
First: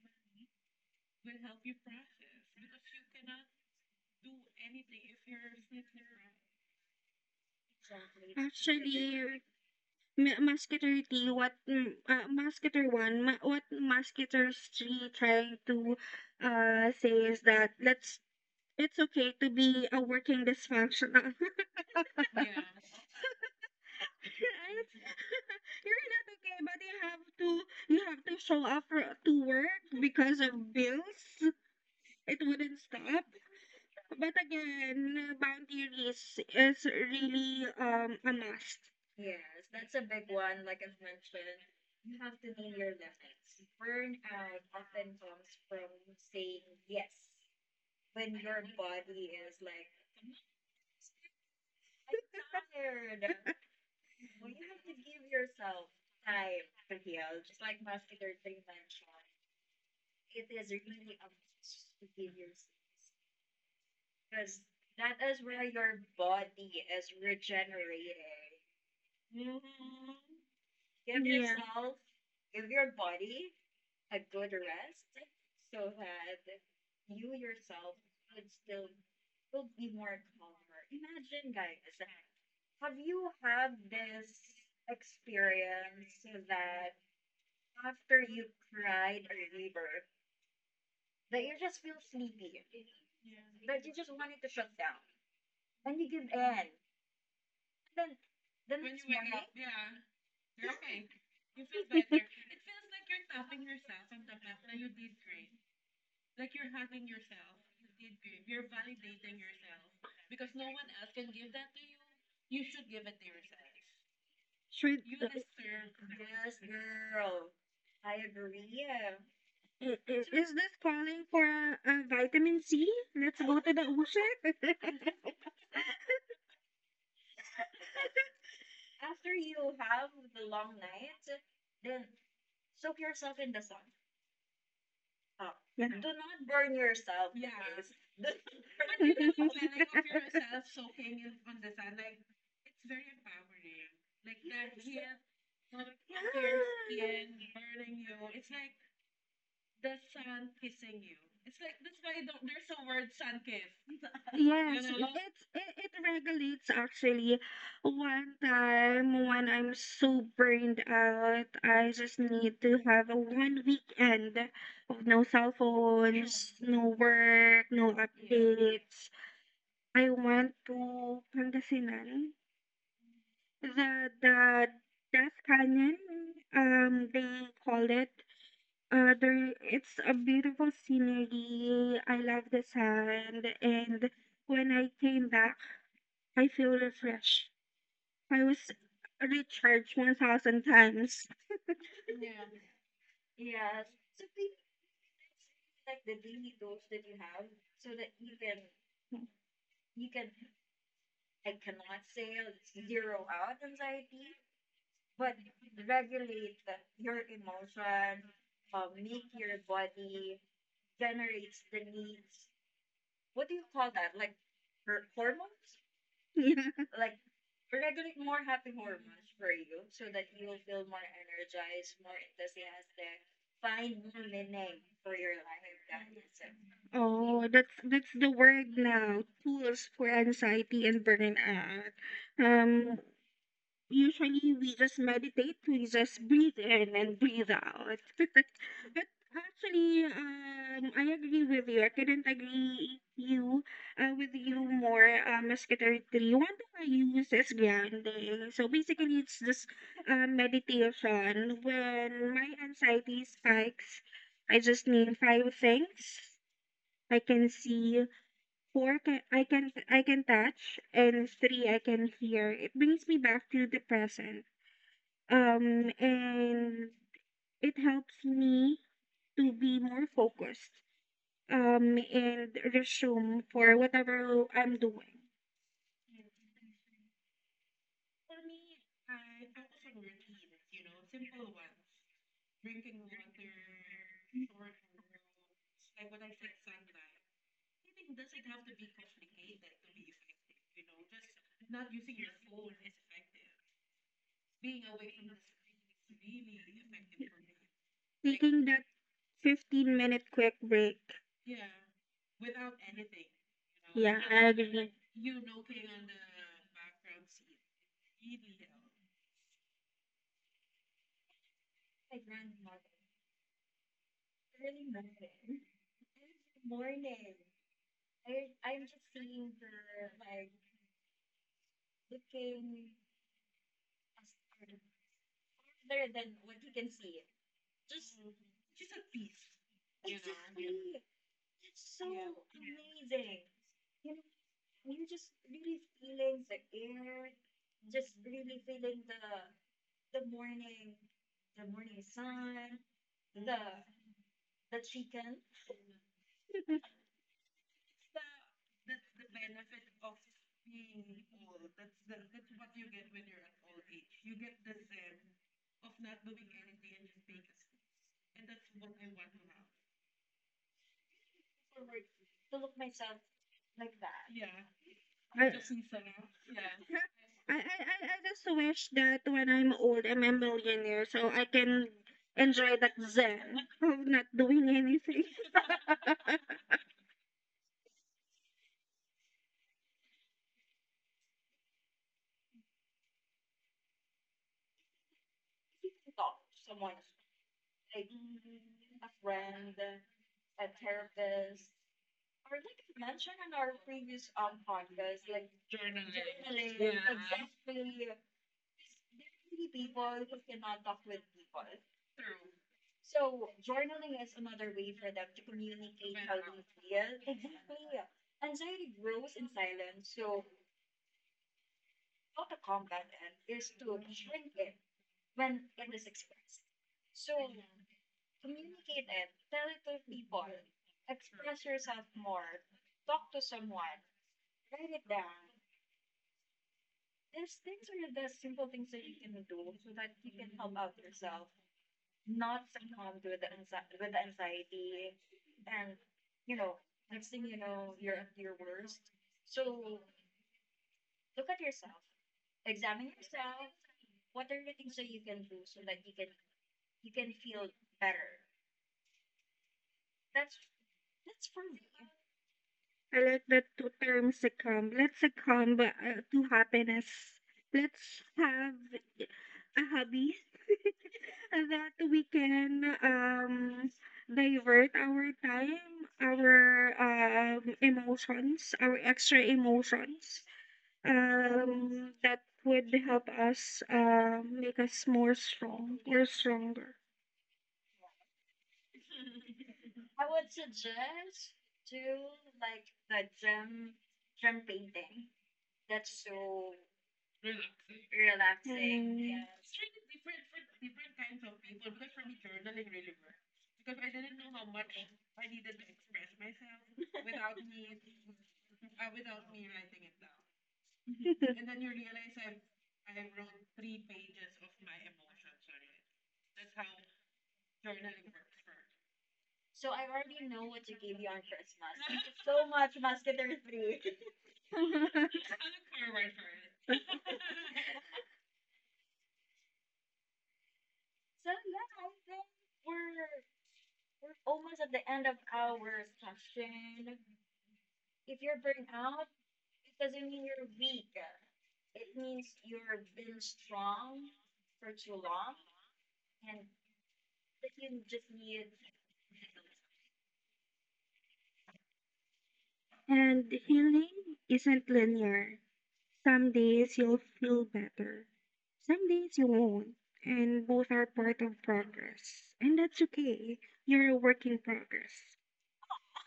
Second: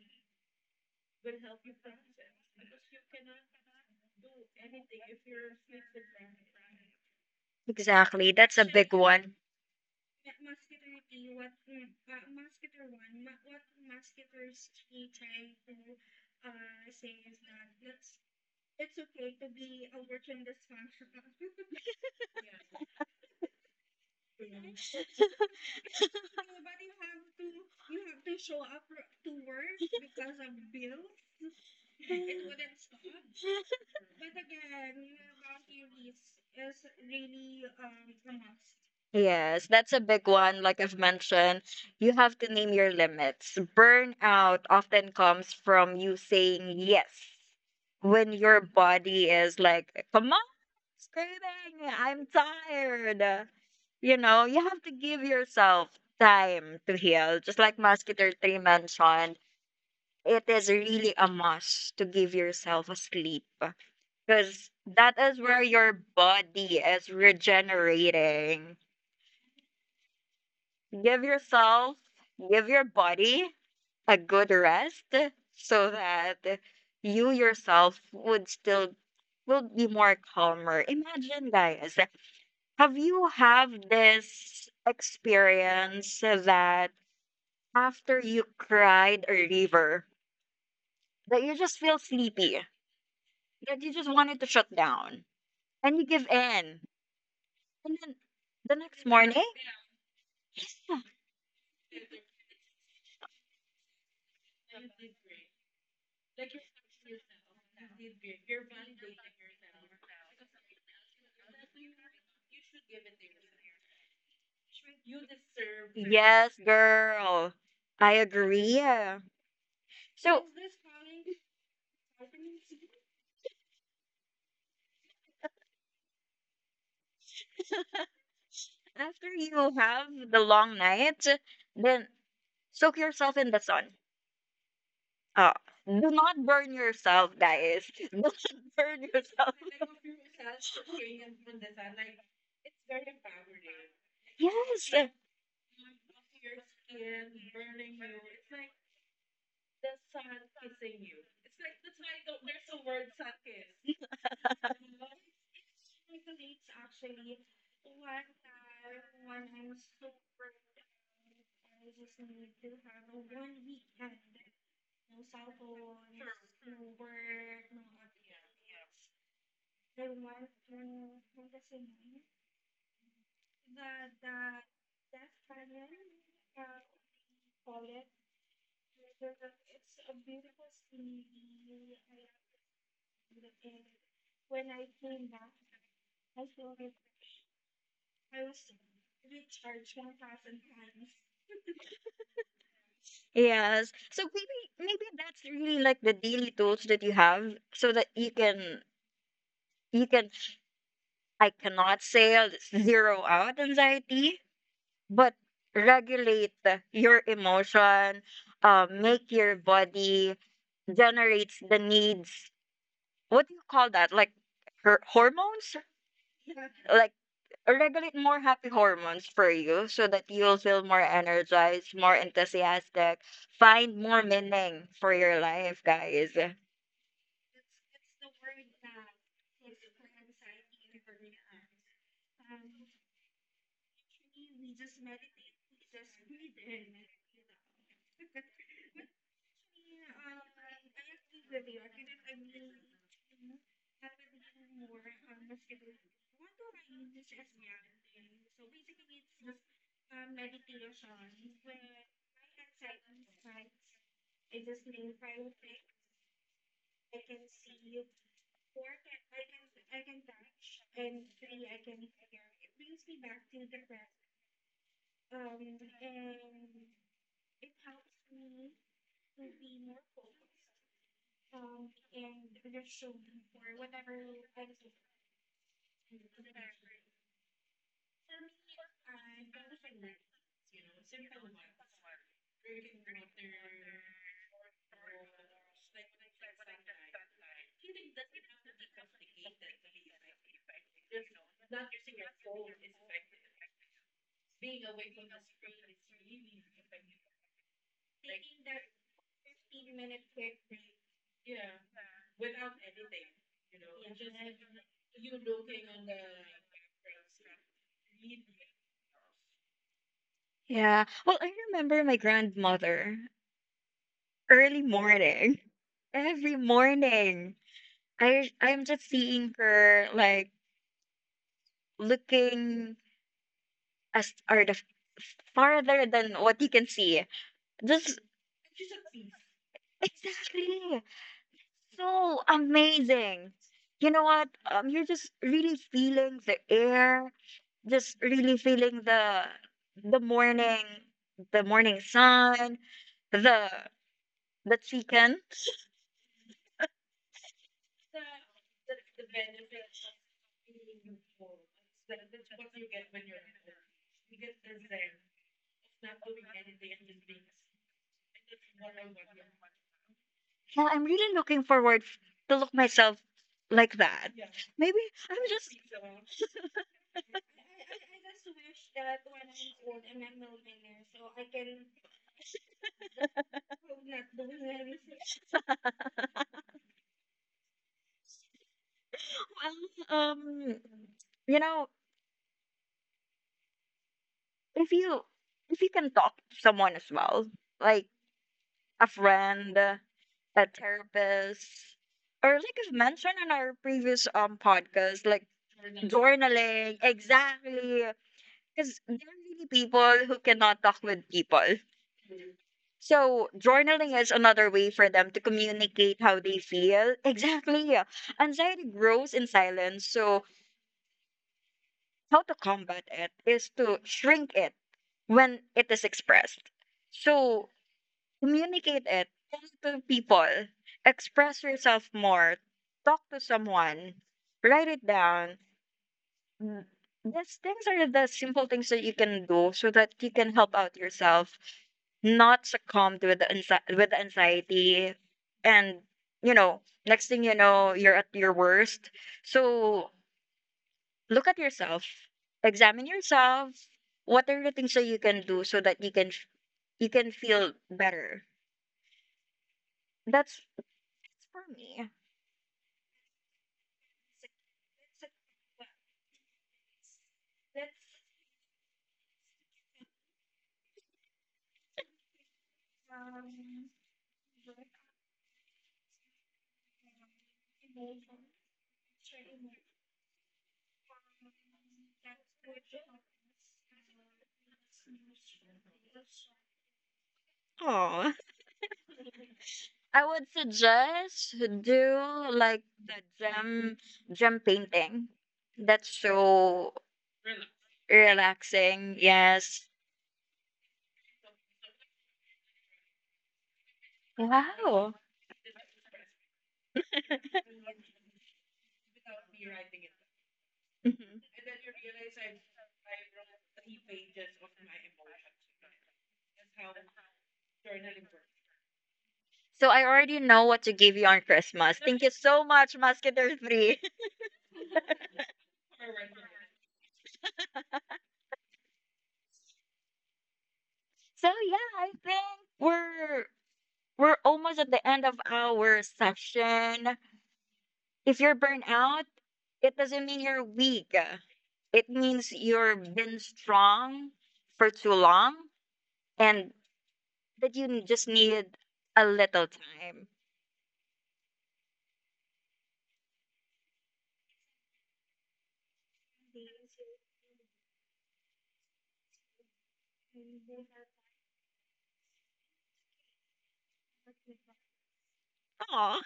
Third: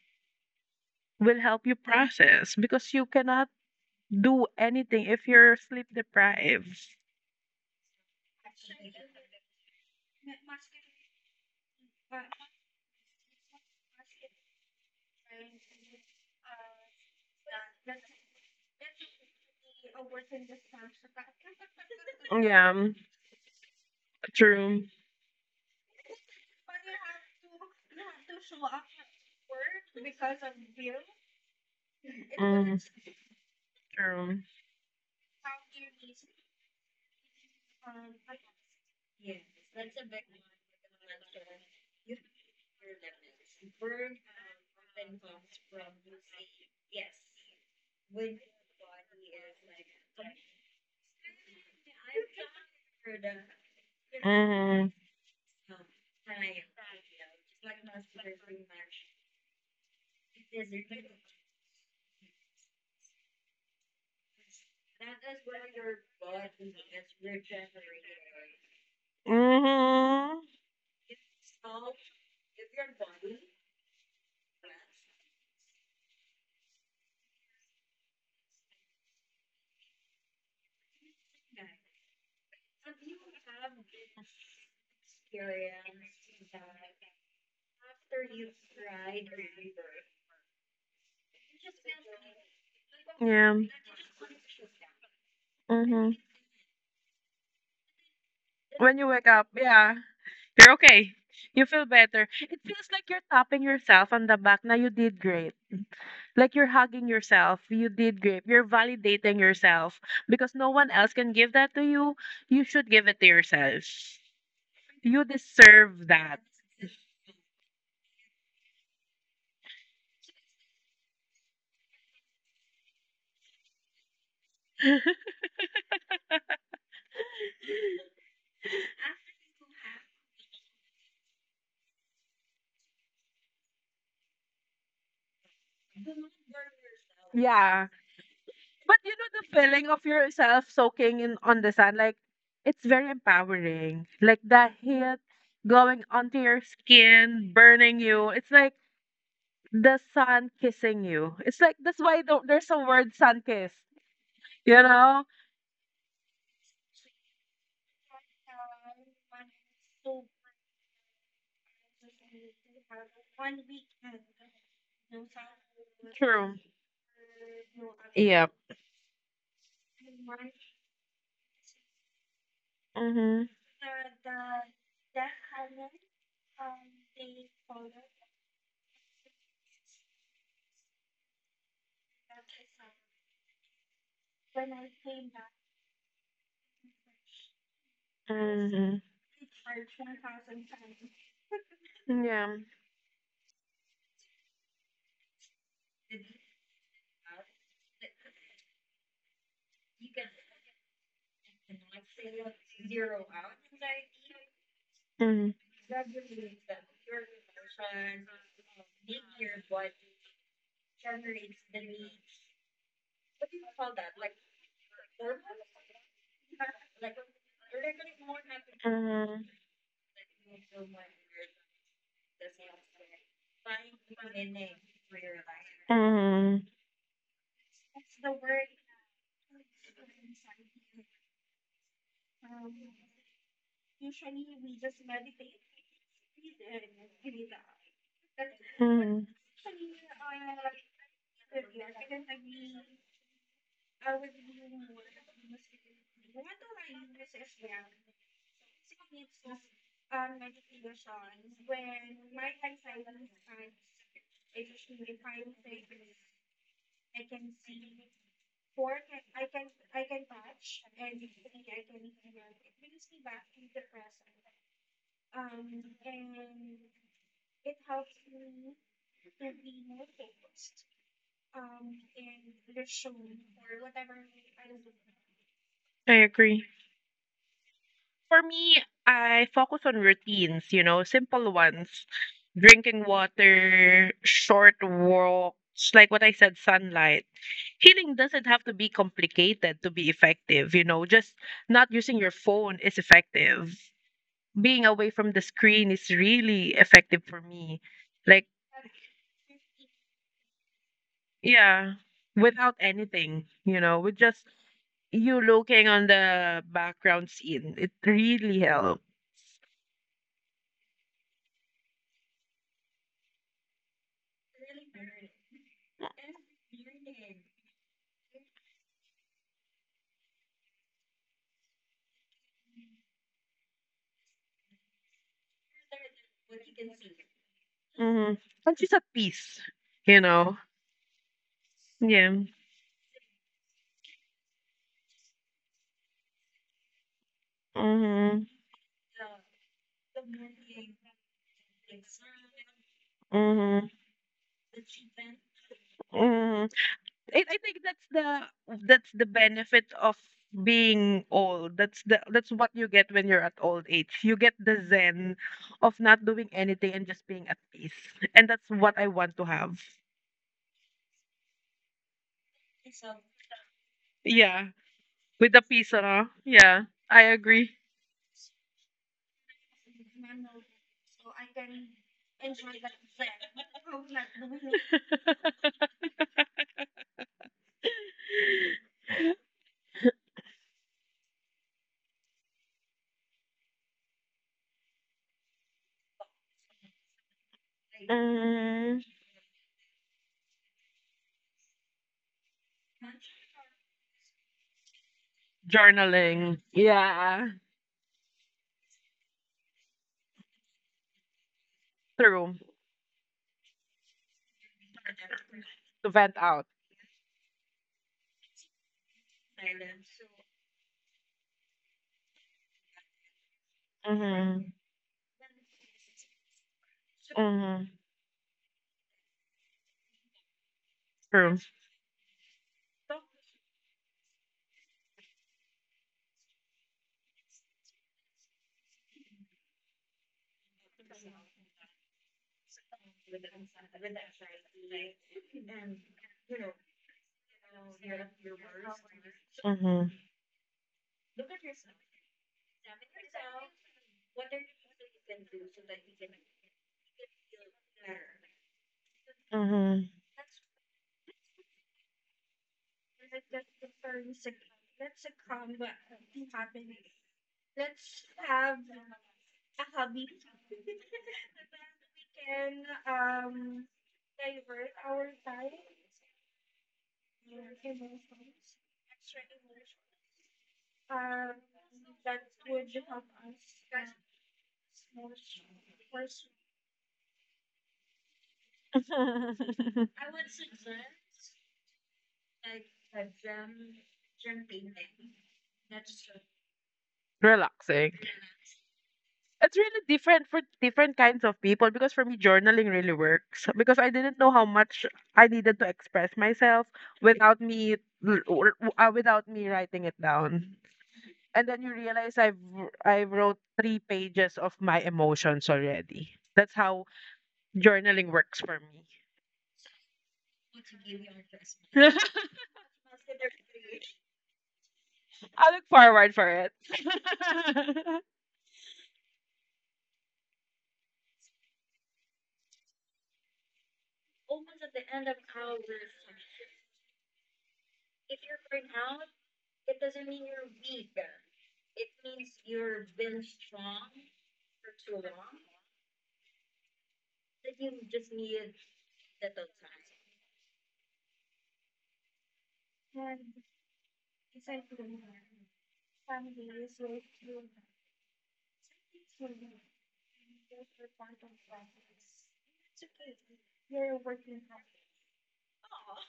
Speaker 3: will help you process because you cannot do anything if you're sleep deprived.
Speaker 1: Exactly. That's one.
Speaker 2: Actually, Ma Musketeer 3, what Musketeer 1, ma what Musketeers 3 trying to, say is that let's it's okay to be a working
Speaker 3: <laughs>
Speaker 2: dysfunctional. <laughs>
Speaker 3: Yeah, mm, true.
Speaker 2: It's you're not okay, but you have to show up for to work because of bills. It
Speaker 3: Mm,
Speaker 2: wouldn't stop. But
Speaker 3: true.
Speaker 2: again, boundaries is really, a must.
Speaker 1: Yes, that's a big one. Like I've mentioned, you have to name your limits. Burnout often comes from you saying yes when your body is like, come on, screaming, I'm tired. You know, you have
Speaker 3: Mm,
Speaker 1: to give yourself time to heal. Just like Musketeer 3 mentioned, it is really a must to give yourself a sleep because that is where your body is regenerating.
Speaker 3: mm-hmm.
Speaker 1: Give
Speaker 2: Yeah.
Speaker 1: yourself, give your body a good rest so that you yourself would still will be more calmer. Imagine, guys, have you have this experience that after you cried a river, that you just feel sleepy,
Speaker 3: Yeah.
Speaker 1: that you just wanted to shut down, and you
Speaker 3: Mm-hmm.
Speaker 1: give in, and then the
Speaker 3: When you
Speaker 1: next,
Speaker 3: wake up, yeah, you're okay. You feel better. It feels like
Speaker 2: <laughs>
Speaker 3: you're tapping yourself on the back. Now you did great. Like you're hugging yourself. You did great. You're validating yourself because no one else can give that to you. You should give it to yourself.
Speaker 2: Should you
Speaker 3: You
Speaker 2: dis-
Speaker 3: deserve that.
Speaker 1: yes, girl, I agree.
Speaker 2: is
Speaker 1: So
Speaker 2: this calling for a vitamin C? Let's go to the ocean. <laughs>
Speaker 1: after you have the long night, then soak yourself in the sun. Uh,
Speaker 2: Yeah.
Speaker 1: do not burn yourself, guys.
Speaker 3: Yeah,
Speaker 1: <laughs> Do not
Speaker 3: but
Speaker 1: burn.
Speaker 3: you know the feeling of yourself soaking in on the sun, like it's very empowering. Like the
Speaker 1: Yes,
Speaker 3: heat going onto your skin
Speaker 2: Yeah.
Speaker 3: burning you, it's like the sun kissing you. It's like that's why the, there's a word sun kiss,
Speaker 2: You,
Speaker 3: you
Speaker 2: yes,
Speaker 3: know.
Speaker 2: it regulates actually. One time when I'm so burned out, I just need to have a one weekend of no cell
Speaker 3: True.
Speaker 2: phones, no work, no, yeah,
Speaker 3: Yeah.
Speaker 2: updates. I went to Pangasinan, the Death Canyon, they call it. There, it's a beautiful scenery. I love the sand, and when I came back, I feel refreshed. I was
Speaker 3: Mm-hmm.
Speaker 2: recharged 1,000 times.
Speaker 3: Yeah.
Speaker 1: yes. So maybe that's really like the daily tools that you have, so that you can
Speaker 2: <laughs>
Speaker 1: you can. I cannot say I'll zero out anxiety, but
Speaker 3: Mm-hmm.
Speaker 1: regulate your emotion. Make your body generates the needs. What do you call that? Like hormones?
Speaker 2: Yeah.
Speaker 1: Like, regulate more happy hormones
Speaker 3: Mm-hmm.
Speaker 1: for you so that you'll feel more energized, more enthusiastic, find more meaning for your life, guys.
Speaker 3: Mm-hmm.
Speaker 2: Oh, that's the word now. Tools for anxiety and burnout. Um, Usually we just meditate, we just breathe in and breathe out. <laughs> But
Speaker 3: Mm-hmm.
Speaker 2: actually, I agree with you. I couldn't agree you with you more, Miss Katertri. One thing I use is grounding. So basically, it's just meditation. When my anxiety spikes, I just need five things I can see, I can touch, and three I can hear. It brings me back to the present, and it helps me to be more focused, and resume for whatever I'm doing.
Speaker 3: I agree. For me, I focus on routines, you know, simple ones. Drinking water, short walks, like what I said, sunlight. Healing doesn't have to be complicated to be effective, you know, just not using your phone is effective. Being away from the screen is really effective for me. Like
Speaker 2: Taking that 15-minute quick break.
Speaker 3: yeah, without anything, you know, with
Speaker 2: Yeah, I
Speaker 3: just
Speaker 2: agree.
Speaker 3: you looking on the background scene, it really helped.
Speaker 1: Yeah. Well, I remember my grandmother early morning. <laughs> Every morning, I'm just seeing her like looking as or farther than what you can see. Just
Speaker 3: Mm-hmm. And she's at peace,
Speaker 1: <laughs>
Speaker 3: you know.
Speaker 1: exactly.
Speaker 3: Yeah.
Speaker 1: So amazing. You know what? You're just really feeling the air, just
Speaker 3: Mm-hmm.
Speaker 1: really feeling the morning, the morning sun, the
Speaker 3: Mm-hmm.
Speaker 1: the chicken.
Speaker 3: Mm-hmm.
Speaker 2: <laughs>
Speaker 3: I think that's the benefit of being old. That's what you get when you're at old age. You get the zen of not doing anything and just being at peace. And that's what I want to have.
Speaker 1: Yeah, I'm really looking forward to look myself like that.
Speaker 3: Yeah.
Speaker 1: Maybe I'm
Speaker 2: I, I,
Speaker 3: With the
Speaker 1: just,
Speaker 3: peace, you know? Yeah. I agree.
Speaker 2: I just wish that when I'm old, I'm a millionaire so I can enjoy that zen of not doing anything. <laughs>
Speaker 1: you know, if you if you can talk to someone as well, like
Speaker 3: Mm,
Speaker 1: a friend, a therapist, or like I've mentioned in our previous podcast, like
Speaker 3: journaling.
Speaker 1: journaling,
Speaker 3: Yeah.
Speaker 1: exactly, because there are really people who cannot talk with people.
Speaker 3: True.
Speaker 1: So, journaling is another way for them to
Speaker 3: To
Speaker 1: communicate
Speaker 3: vent
Speaker 1: how they
Speaker 3: out.
Speaker 1: feel. Exactly. Anxiety grows in silence, so how to combat it is to shrink
Speaker 3: Mm-hmm.
Speaker 1: it when it is expressed. So,
Speaker 3: Mm-hmm.
Speaker 1: communicate it, talk to people,
Speaker 3: True.
Speaker 1: express yourself more, talk to someone, write it down, these things are the simple things that you can do so that you can help out yourself, not succumb with the with the anxiety, and you know, next thing you know, you're at your worst.
Speaker 3: Mm-hmm.
Speaker 1: So look at yourself, examine yourself. What are the things that you can do so that you can you can feel better?
Speaker 3: Mm-hmm.
Speaker 1: That's for me.
Speaker 2: I like that to term succumb. Let's succumb to happiness. Let's have a hobby that we can divert our time, our emotions, our extra emotions. That would help us make us more strong or stronger.
Speaker 1: Oh,
Speaker 3: <laughs>
Speaker 1: I would suggest do like the gem painting. That's so
Speaker 3: Relaxing.
Speaker 1: relaxing,
Speaker 3: It's
Speaker 1: yes.
Speaker 3: really different for different kinds of people because for me, journaling really works because I didn't know how much I needed to express myself without me writing it down.
Speaker 1: Mhm.
Speaker 3: And
Speaker 2: Mm.
Speaker 3: then you realize I wrote three pages of my emotions already. That's how journaling works for me.
Speaker 1: So I already know what to give you on Christmas. Thank you
Speaker 3: <laughs>
Speaker 1: so much, Musketeer 3. <laughs>
Speaker 2: <laughs>
Speaker 3: I look forward for it. <laughs>
Speaker 1: So yeah, I think we're almost at the end of our session. If you're burnt out, it doesn't mean you're weak. It means you've been strong for too long and that you just need a little time.
Speaker 2: And healing isn't linear. Some days you'll feel better, some days you won't, and both are part of progress. And that's okay. You're a work in progress.
Speaker 1: Aw.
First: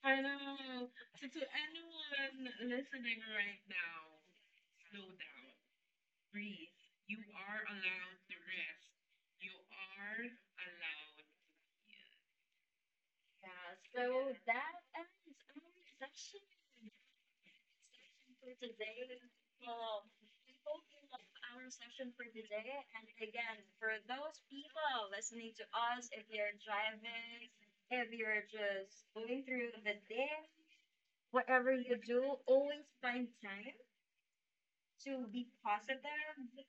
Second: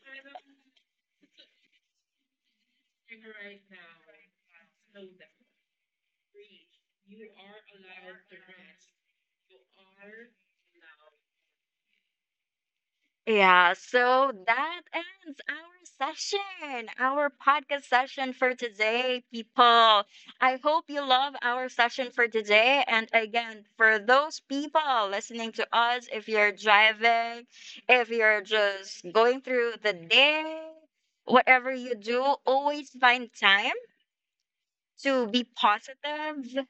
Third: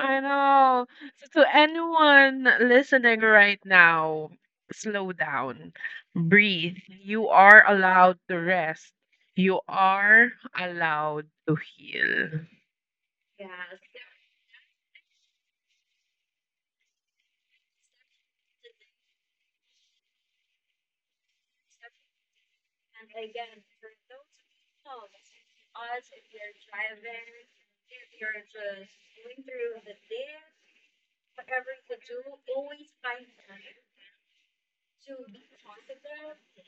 Speaker 3: I know. So to anyone listening right now, slow down, breathe. You are allowed to rest. You are allowed to heal.
Speaker 1: Yeah, so that ends our session, our podcast session for today, people. I hope you love our session for today. And again, for those people listening to us, if you're driving, if you're just going through the day, whatever you do, always find time to be positive,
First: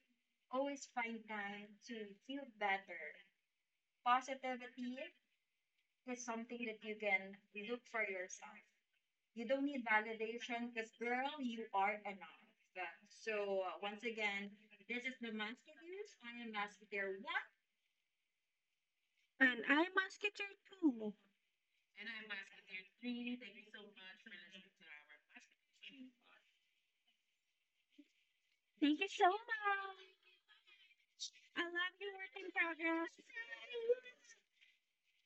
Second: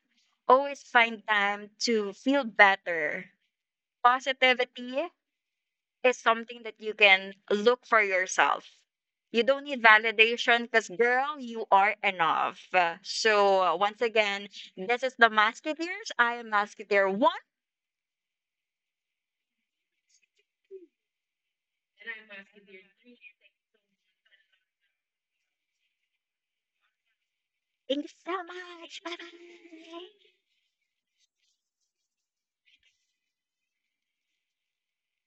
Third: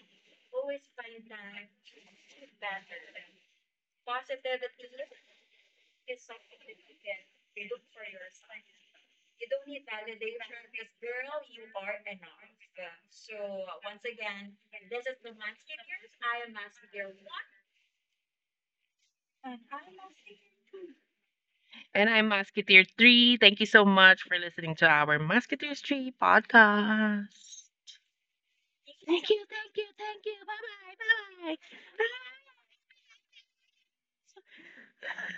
Speaker 1: always find time to feel better. Positivity is something that you can look for yourself. You don't need validation because, girl, you are enough. So, once again, this is the Masketeers. I am Masketeer 1.
Speaker 2: And I'm a sketcher too.
Speaker 3: And I'm Musketeer 3. Thank you so much for listening to our Musketeers 3 podcast.
Speaker 1: Thank you so
Speaker 2: Thank
Speaker 1: much.
Speaker 2: you
Speaker 1: Bye
Speaker 2: so
Speaker 3: Thank
Speaker 2: much.
Speaker 3: you, thank you,
Speaker 1: bye.
Speaker 3: thank you. Bye bye, bye bye.
Speaker 2: I love your work in
Speaker 3: Bye.
Speaker 2: progress.